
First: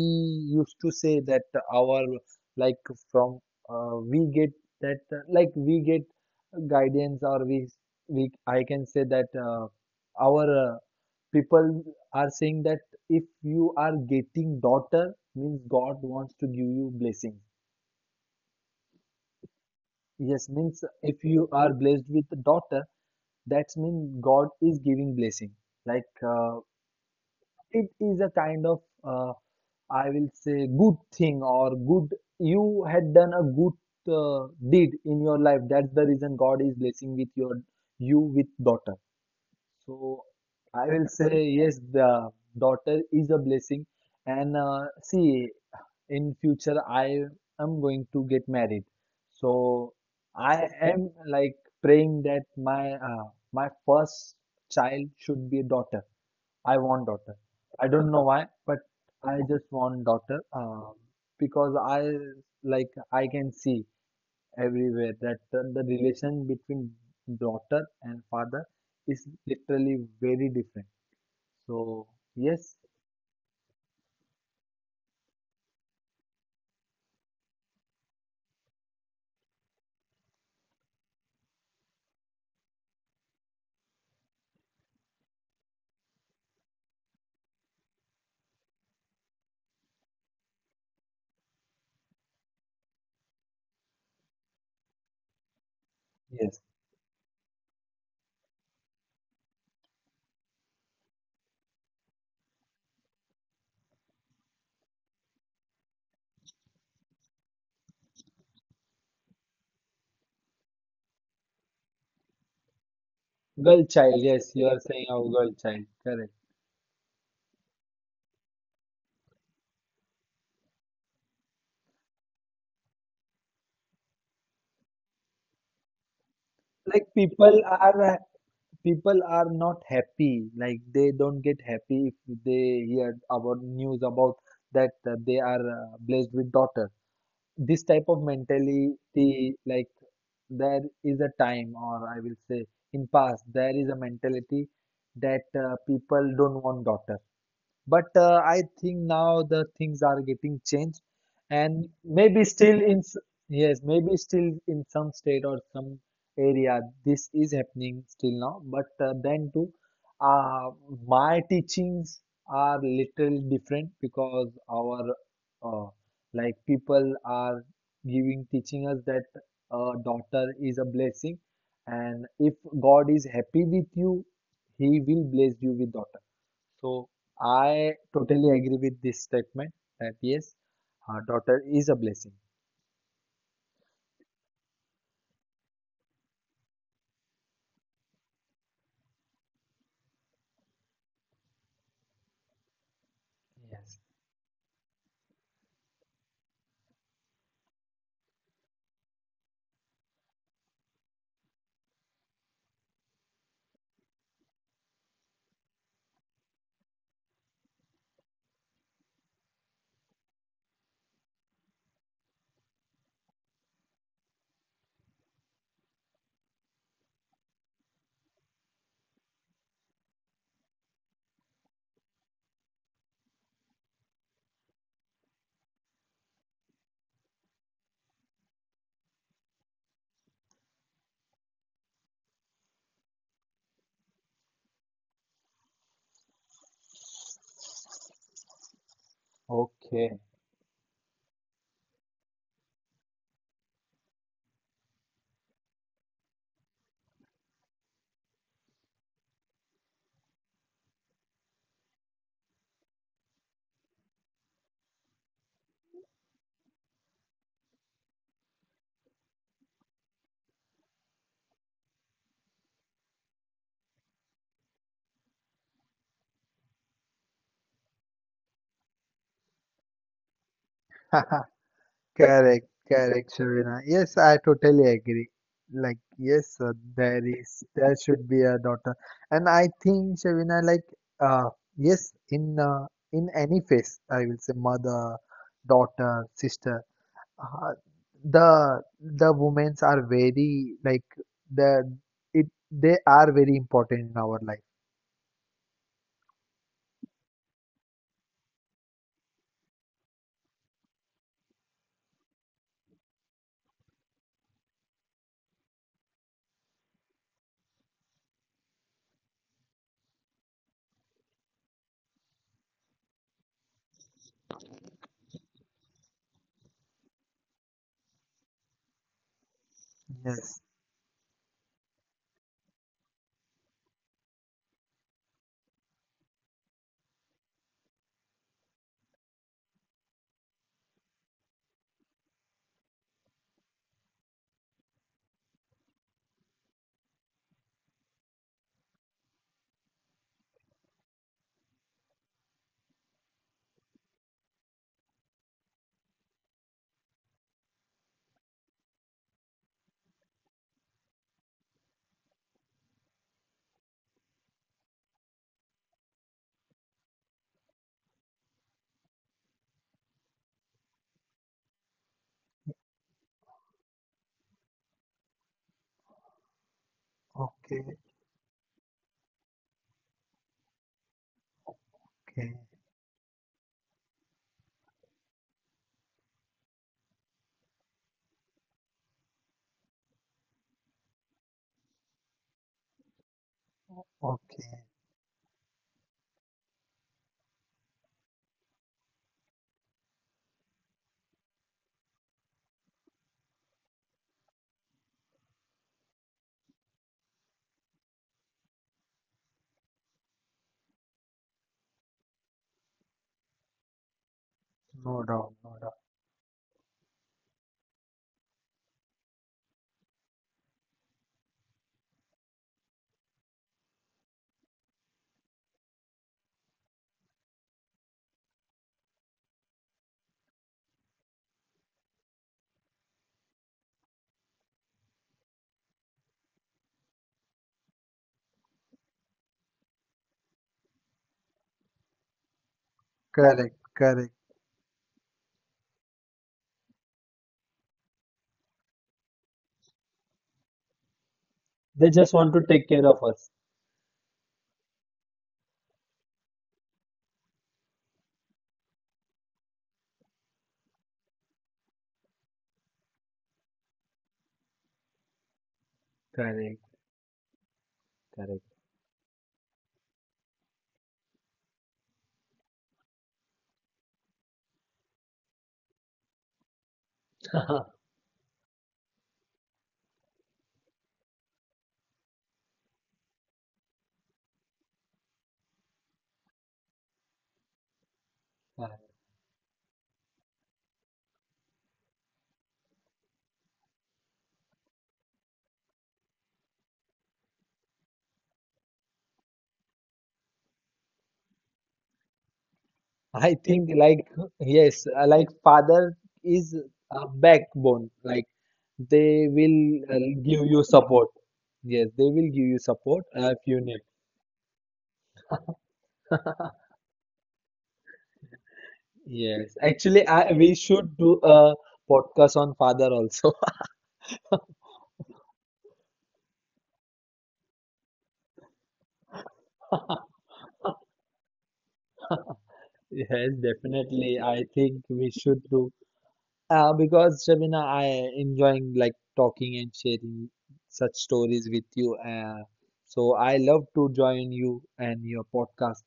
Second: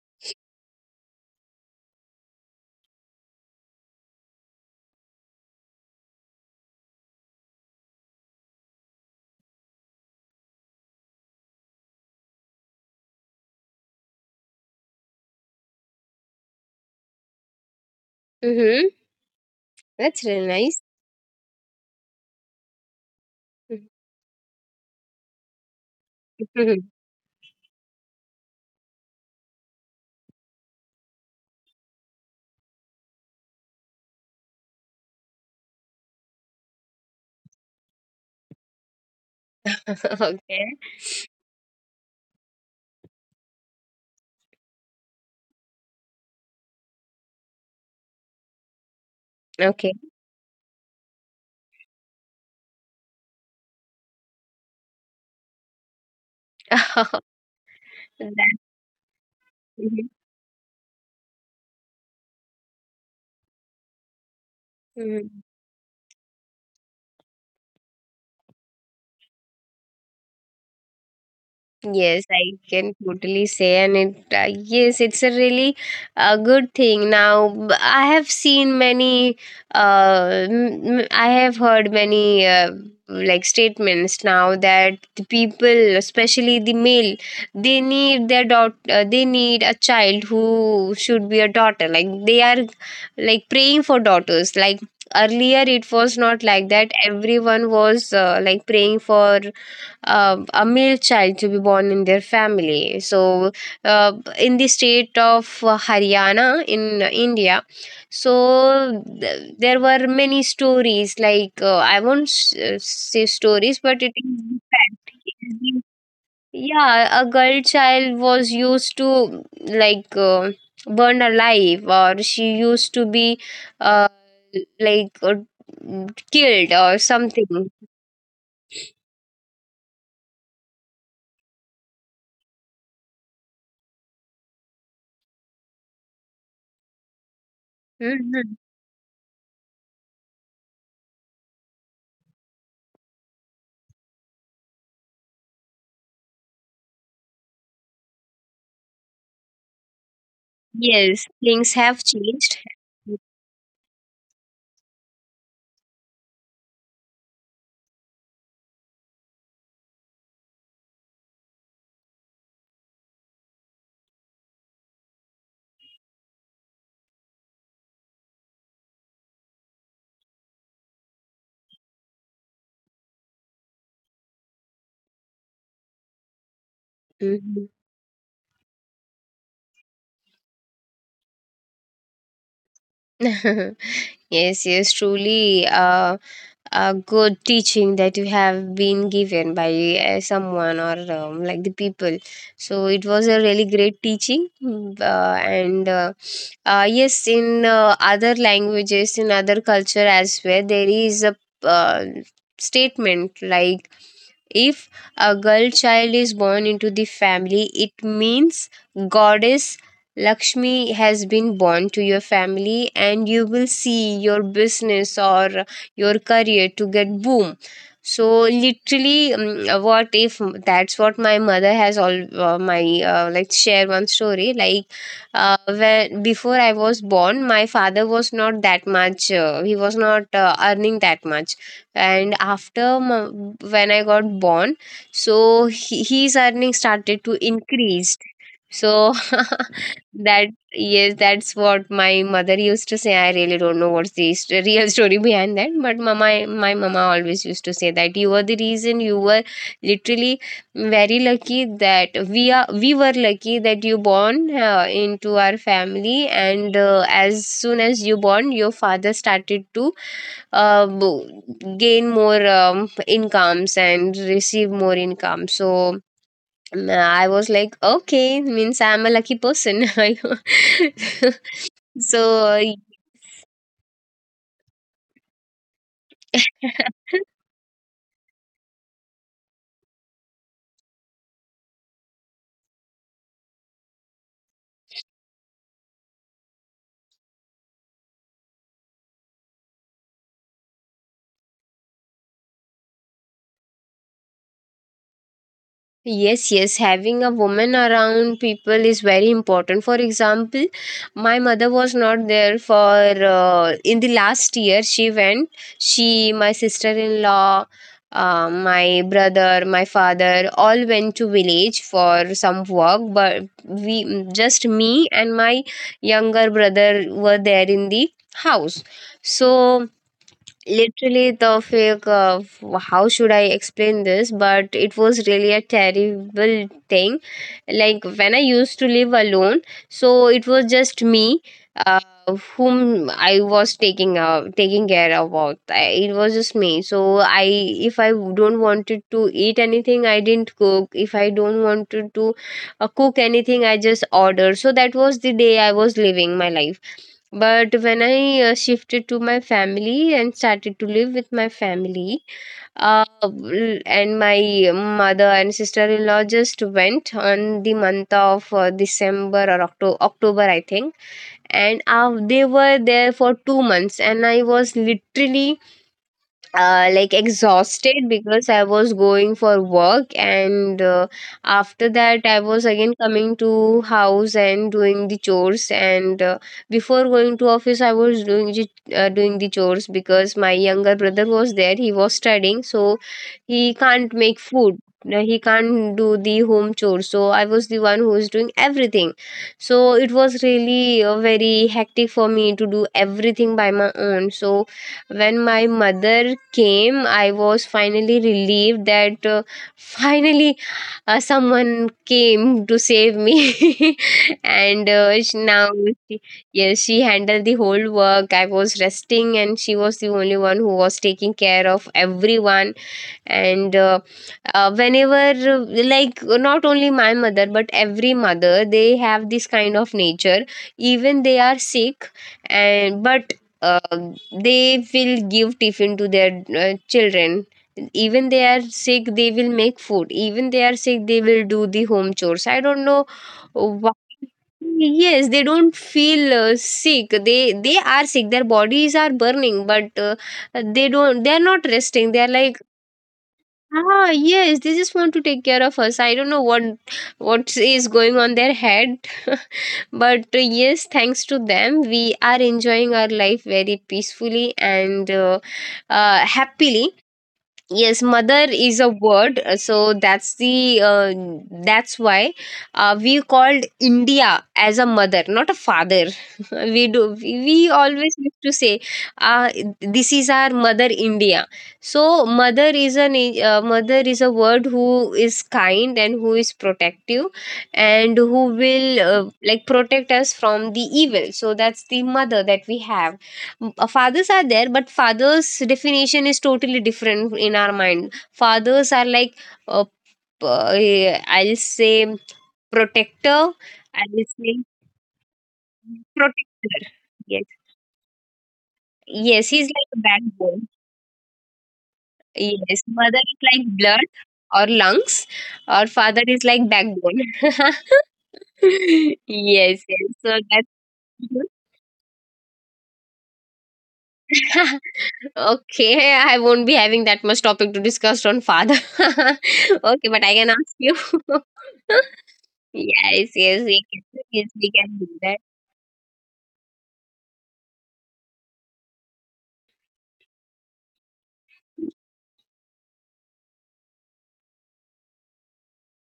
[SPEAKER 2] used to say that our, like, from, we get that, like, we get guidance, or we I can say that our people are saying that if you are getting daughter means God wants to give you blessing.
[SPEAKER 1] Hmm. That's
[SPEAKER 2] Yes,
[SPEAKER 1] really nice.
[SPEAKER 2] means if you are blessed with daughter, that means
[SPEAKER 1] [laughs]
[SPEAKER 2] God is giving blessing. Like, uh,
[SPEAKER 1] Mhm.
[SPEAKER 2] it is a kind of, uh, I will say, good thing, or good, you had done a good deed in your life. That's the reason God is blessing with your, you with daughter. So
[SPEAKER 1] Okay.
[SPEAKER 2] I will say, yes, the daughter is a blessing. And see, in future I am going to get married. So
[SPEAKER 1] Okay.
[SPEAKER 2] I am, like, praying that my first child should be a daughter. I want
[SPEAKER 1] [laughs]
[SPEAKER 2] daughter. I don't know why,
[SPEAKER 1] That.
[SPEAKER 2] but I just want
[SPEAKER 1] Mhm.
[SPEAKER 2] daughter, because I, like, I can see everywhere that
[SPEAKER 1] Mhm.
[SPEAKER 2] the relation between daughter and father is literally very different. So
[SPEAKER 1] Yes, I
[SPEAKER 2] yes,
[SPEAKER 1] can totally say, and it yes, it's a really good thing. Now, I have seen many, I have heard many like statements now, that the people, especially the male, they need their daughter, they need a child who should be a daughter. Like they are like praying for daughters. Like earlier, it was not
[SPEAKER 2] yes,
[SPEAKER 1] like that. Everyone was like praying for a male child to be born in their family. So, uh, in the state of Haryana in India, so there were many stories. Like I won't say stories,
[SPEAKER 2] girl
[SPEAKER 1] but it
[SPEAKER 2] child.
[SPEAKER 1] is [laughs]
[SPEAKER 2] Yes,
[SPEAKER 1] the
[SPEAKER 2] you are saying a girl
[SPEAKER 1] fact.
[SPEAKER 2] child. Correct.
[SPEAKER 1] Yeah, a girl child was used to like burned alive, or she used to be uh, like killed or
[SPEAKER 2] Like,
[SPEAKER 1] something.
[SPEAKER 2] people are, people are not happy. Like, they don't get happy if they hear about news about that they are blessed with daughter. This type of
[SPEAKER 1] Mm-hmm.
[SPEAKER 2] mentality, like, there is a time, or I will say in past there is a mentality that people don't want daughter. But I think now the things are getting changed,
[SPEAKER 1] Yes, things
[SPEAKER 2] and
[SPEAKER 1] have
[SPEAKER 2] maybe
[SPEAKER 1] changed.
[SPEAKER 2] still in yes, maybe still in some state or some area this is happening still now. But then too, uh, my teachings are little different, because our, uh, like, people are giving teaching us that a daughter is a blessing, and if God is happy with you, He will bless you with daughter. So
[SPEAKER 1] Mhm.
[SPEAKER 2] I totally agree with this statement that yes, our daughter is a blessing.
[SPEAKER 1] [laughs] Yes, yes, truly a good teaching that you have been given by someone or like the people. So it was a really
[SPEAKER 2] Yes.
[SPEAKER 1] great teaching, and uh, yes, in other languages, in other culture as well, there is a uh, statement like, if a girl child is born into the family, it means goddess Lakshmi has been born to your family, and you will see your business or your career to get boom. So literally, what if that's what my mother has all my like share one story like where before I was born, my father was not that much. He was not earning that much, and after when I got born, so he, his earning started to increase. So [laughs]
[SPEAKER 2] Okay.
[SPEAKER 1] that yes, that's what my mother used to say. I really don't know what's the real story behind that, but mama, my mama always used to say that you were the reason. You were literally very lucky that we were lucky that you born into our family, and as soon as you born, your father started to uh, bo- gain more incomes and receive more income. So I was like okay, means I'm a lucky person.
[SPEAKER 2] [laughs]
[SPEAKER 1] [laughs]
[SPEAKER 2] Correct,
[SPEAKER 1] So
[SPEAKER 2] correct, Shavina. Yes, I totally agree. Like, yes,
[SPEAKER 1] [laughs]
[SPEAKER 2] there is, there should be a daughter. And I think Shavina, like, uh, yes, in, in any phase, I will say, mother, daughter, sister, uh, the women's are very, like, the, it, they are very important in our life.
[SPEAKER 1] yes, yes, having a woman around people is very important. For example, my mother was not there for in the last year she went. She, my sister-in-law, my brother, my father all went to village for some work, but we just me and my younger brother were there in the house. So
[SPEAKER 2] Yes.
[SPEAKER 1] literally Tawfiq, how should I explain this? But it was really a terrible thing. Like when I used to live alone, so it was just me, uh, whom I was taking taking care about. I, it was just me. So I, if I don't wanted to eat anything, I didn't cook. If I don't wanted to cook anything, I just ordered. So that was the day I was living my life. But when I shifted to my family and started to live with my family, and my mother and sister-in-law just went on the month of December or October, I think, and they were there for 2 months, and I was literally like
[SPEAKER 2] Okay.
[SPEAKER 1] exhausted because I was going for work, and after that, I
[SPEAKER 2] Okay.
[SPEAKER 1] was again coming to house and doing the chores. And before going to office, I was doing doing the chores because my younger brother was there. He was studying, so he can't make food.
[SPEAKER 2] Okay.
[SPEAKER 1] No, he can't do the home chores, so I was the one who was doing everything. So it was really very hectic for me to do everything by my own. So when my mother came, I was finally relieved that finally someone came to save me [laughs] and
[SPEAKER 2] No doubt.
[SPEAKER 1] now
[SPEAKER 2] No doubt.
[SPEAKER 1] she, yes, she handled the whole work. I was resting, and she was the only one who was taking care of everyone. And whenever uh, like not only my mother but every mother, they have this kind of nature. Even they are sick, and but uh, they will give tiffin to their children. Even they are sick, they will make food. Even they are sick, they will do the home chores. I don't know
[SPEAKER 2] Correct.
[SPEAKER 1] why.
[SPEAKER 2] Correct.
[SPEAKER 1] Yes, they don't feel sick. They are sick, their bodies are burning, but they are not resting. They
[SPEAKER 2] They
[SPEAKER 1] are
[SPEAKER 2] just
[SPEAKER 1] like
[SPEAKER 2] want to take care.
[SPEAKER 1] ah, yes, they just want to take care of us. I don't know what is going on their head, [laughs] but yes, thanks to them, we are enjoying our life very peacefully and happily.
[SPEAKER 2] Correct.
[SPEAKER 1] Yes, mother
[SPEAKER 2] Correct.
[SPEAKER 1] is a word. So that's the that's why we called India as a mother, not a father. [laughs] we do We always used to say uh, this is our mother India. So mother is an mother is a word who is kind and who is protective and who will
[SPEAKER 2] Correct.
[SPEAKER 1] like protect us from the evil. So that's the mother that we have. Fathers are there, but father's definition is totally different in our mind. Fathers are like uh, I'll say protector,
[SPEAKER 2] I think,
[SPEAKER 1] I'll
[SPEAKER 2] like,
[SPEAKER 1] say
[SPEAKER 2] yes, like, father is
[SPEAKER 1] protector.
[SPEAKER 2] a
[SPEAKER 1] Yes,
[SPEAKER 2] backbone. Like,
[SPEAKER 1] yes,
[SPEAKER 2] they
[SPEAKER 1] he's like
[SPEAKER 2] will
[SPEAKER 1] a backbone.
[SPEAKER 2] give you support. Yes, they will give
[SPEAKER 1] Yes,
[SPEAKER 2] you
[SPEAKER 1] mother
[SPEAKER 2] support
[SPEAKER 1] is like
[SPEAKER 2] if you
[SPEAKER 1] blood
[SPEAKER 2] need.
[SPEAKER 1] or lungs, or father is like backbone. [laughs] Yes,
[SPEAKER 2] Yes,
[SPEAKER 1] yes, so
[SPEAKER 2] actually, I,
[SPEAKER 1] that's
[SPEAKER 2] we should do a podcast on father also. [laughs]
[SPEAKER 1] [laughs] okay, I won't be having that much topic to discuss on father. [laughs] Okay, but I can ask you. [laughs] Yes,
[SPEAKER 2] Yes,
[SPEAKER 1] yes,
[SPEAKER 2] definitely.
[SPEAKER 1] we
[SPEAKER 2] I
[SPEAKER 1] can do
[SPEAKER 2] think
[SPEAKER 1] that.
[SPEAKER 2] we should do. Because Shabina, I enjoying, like, talking and sharing such stories with you. So I love to join you and your podcast.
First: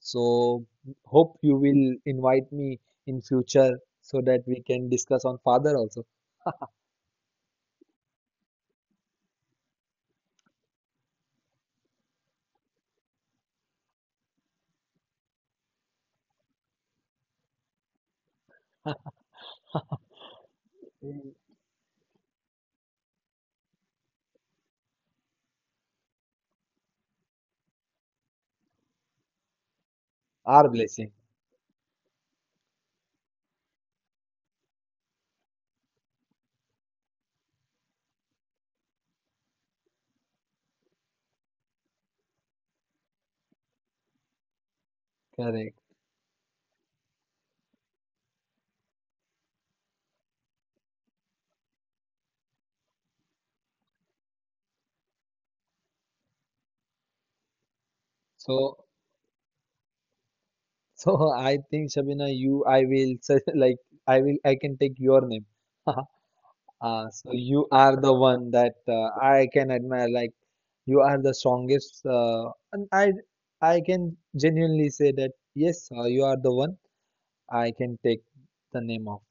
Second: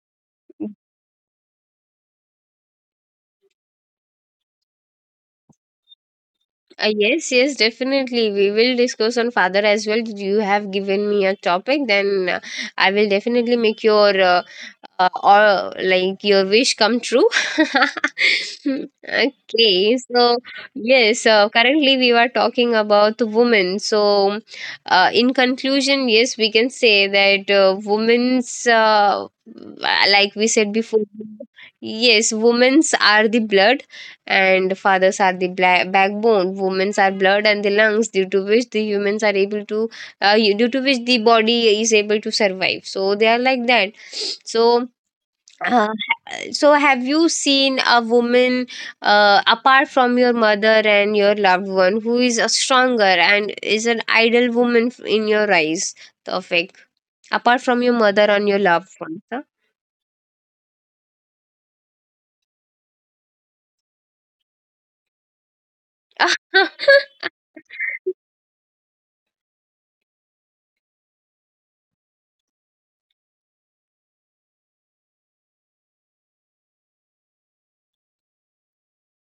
[SPEAKER 2] So hope you will invite me in future so that we can discuss on father also.
[SPEAKER 1] Yes, yes, definitely. We will discuss on father as well. You have given me a topic, then I will definitely make your or like your wish come true. [laughs] Okay, so yes, currently we were talking about women. So, in conclusion, yes, we can say that women's, like we
[SPEAKER 2] Our
[SPEAKER 1] said before,
[SPEAKER 2] blessing,
[SPEAKER 1] yes, women's are the blood and fathers are the backbone. Women's are blood and the lungs, due to which the humans are able to due to which the body is able to survive. So they are like that. So
[SPEAKER 2] correct.
[SPEAKER 1] uh, so have you seen a woman apart from your mother and your loved one, who is a stronger and is an ideal woman in your eyes, Tofik, apart from your mother and your
[SPEAKER 2] So
[SPEAKER 1] loved one, huh?
[SPEAKER 2] so [laughs] I think Shabina, you, I will such, [laughs] like, I will, I can take your name. [laughs]
[SPEAKER 1] [laughs]
[SPEAKER 2] So you are the one that I can admire. Like, you are the strongest, and I can genuinely say that yes, you are the one I can take the name of.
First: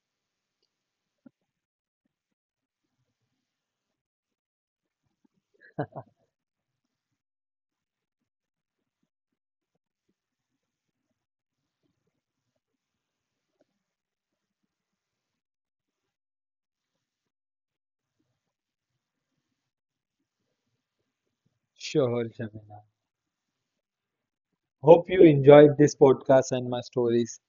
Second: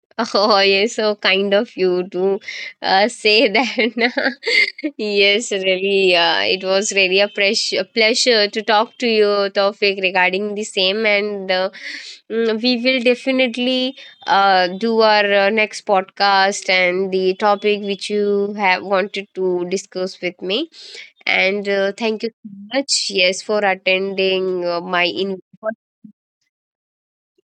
[SPEAKER 1] [laughs] Oh, yes, so kind of you to say that. [laughs] Yes, really, it was really a pressure, pleasure to talk to you, Tawfiq, regarding the same. And we will definitely do our next podcast and the topic which you have wanted to discuss with me. And thank you
[SPEAKER 2] Sure,
[SPEAKER 1] so
[SPEAKER 2] Shabina.
[SPEAKER 1] much, yes, for attending my
[SPEAKER 2] Hope you
[SPEAKER 1] invitation.
[SPEAKER 2] enjoyed this podcast and my stories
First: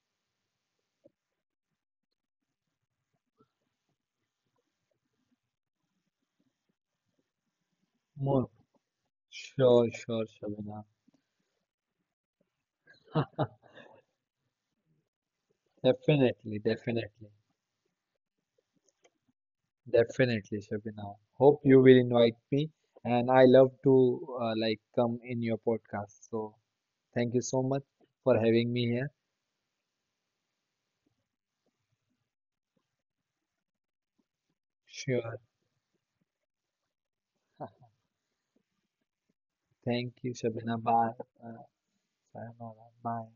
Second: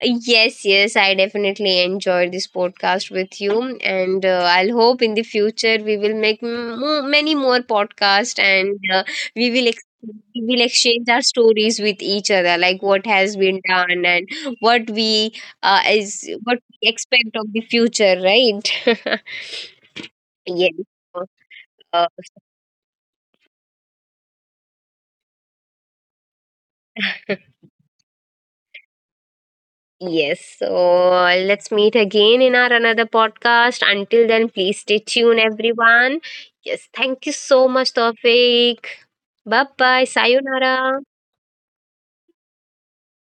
[SPEAKER 1] Yes, yes, I definitely enjoyed this podcast with you, and I'll hope in the future we will make many more podcasts,
[SPEAKER 2] more.
[SPEAKER 1] and we will ex-
[SPEAKER 2] Sure, sure,
[SPEAKER 1] we will
[SPEAKER 2] Shabina.
[SPEAKER 1] exchange our stories with each other, like what has been done and what we is
[SPEAKER 2] Definitely,
[SPEAKER 1] what we
[SPEAKER 2] definitely,
[SPEAKER 1] expect of the future, right? [laughs]
[SPEAKER 2] definitely,
[SPEAKER 1] Yes.
[SPEAKER 2] Shabina. Hope you will
[SPEAKER 1] Uh,
[SPEAKER 2] invite me, and I love to like, come in your podcast. So thank you so much for having me here.
[SPEAKER 1] Yes. So let's meet again in our another podcast. Until then, please stay
[SPEAKER 2] Sure.
[SPEAKER 1] tuned, everyone. Yes. Thank you so much, Tawfiq. Bye bye.
[SPEAKER 2] Thank you, Shabina.
[SPEAKER 1] Sayonara.
[SPEAKER 2] Bye. Uh, sayonara. Bye.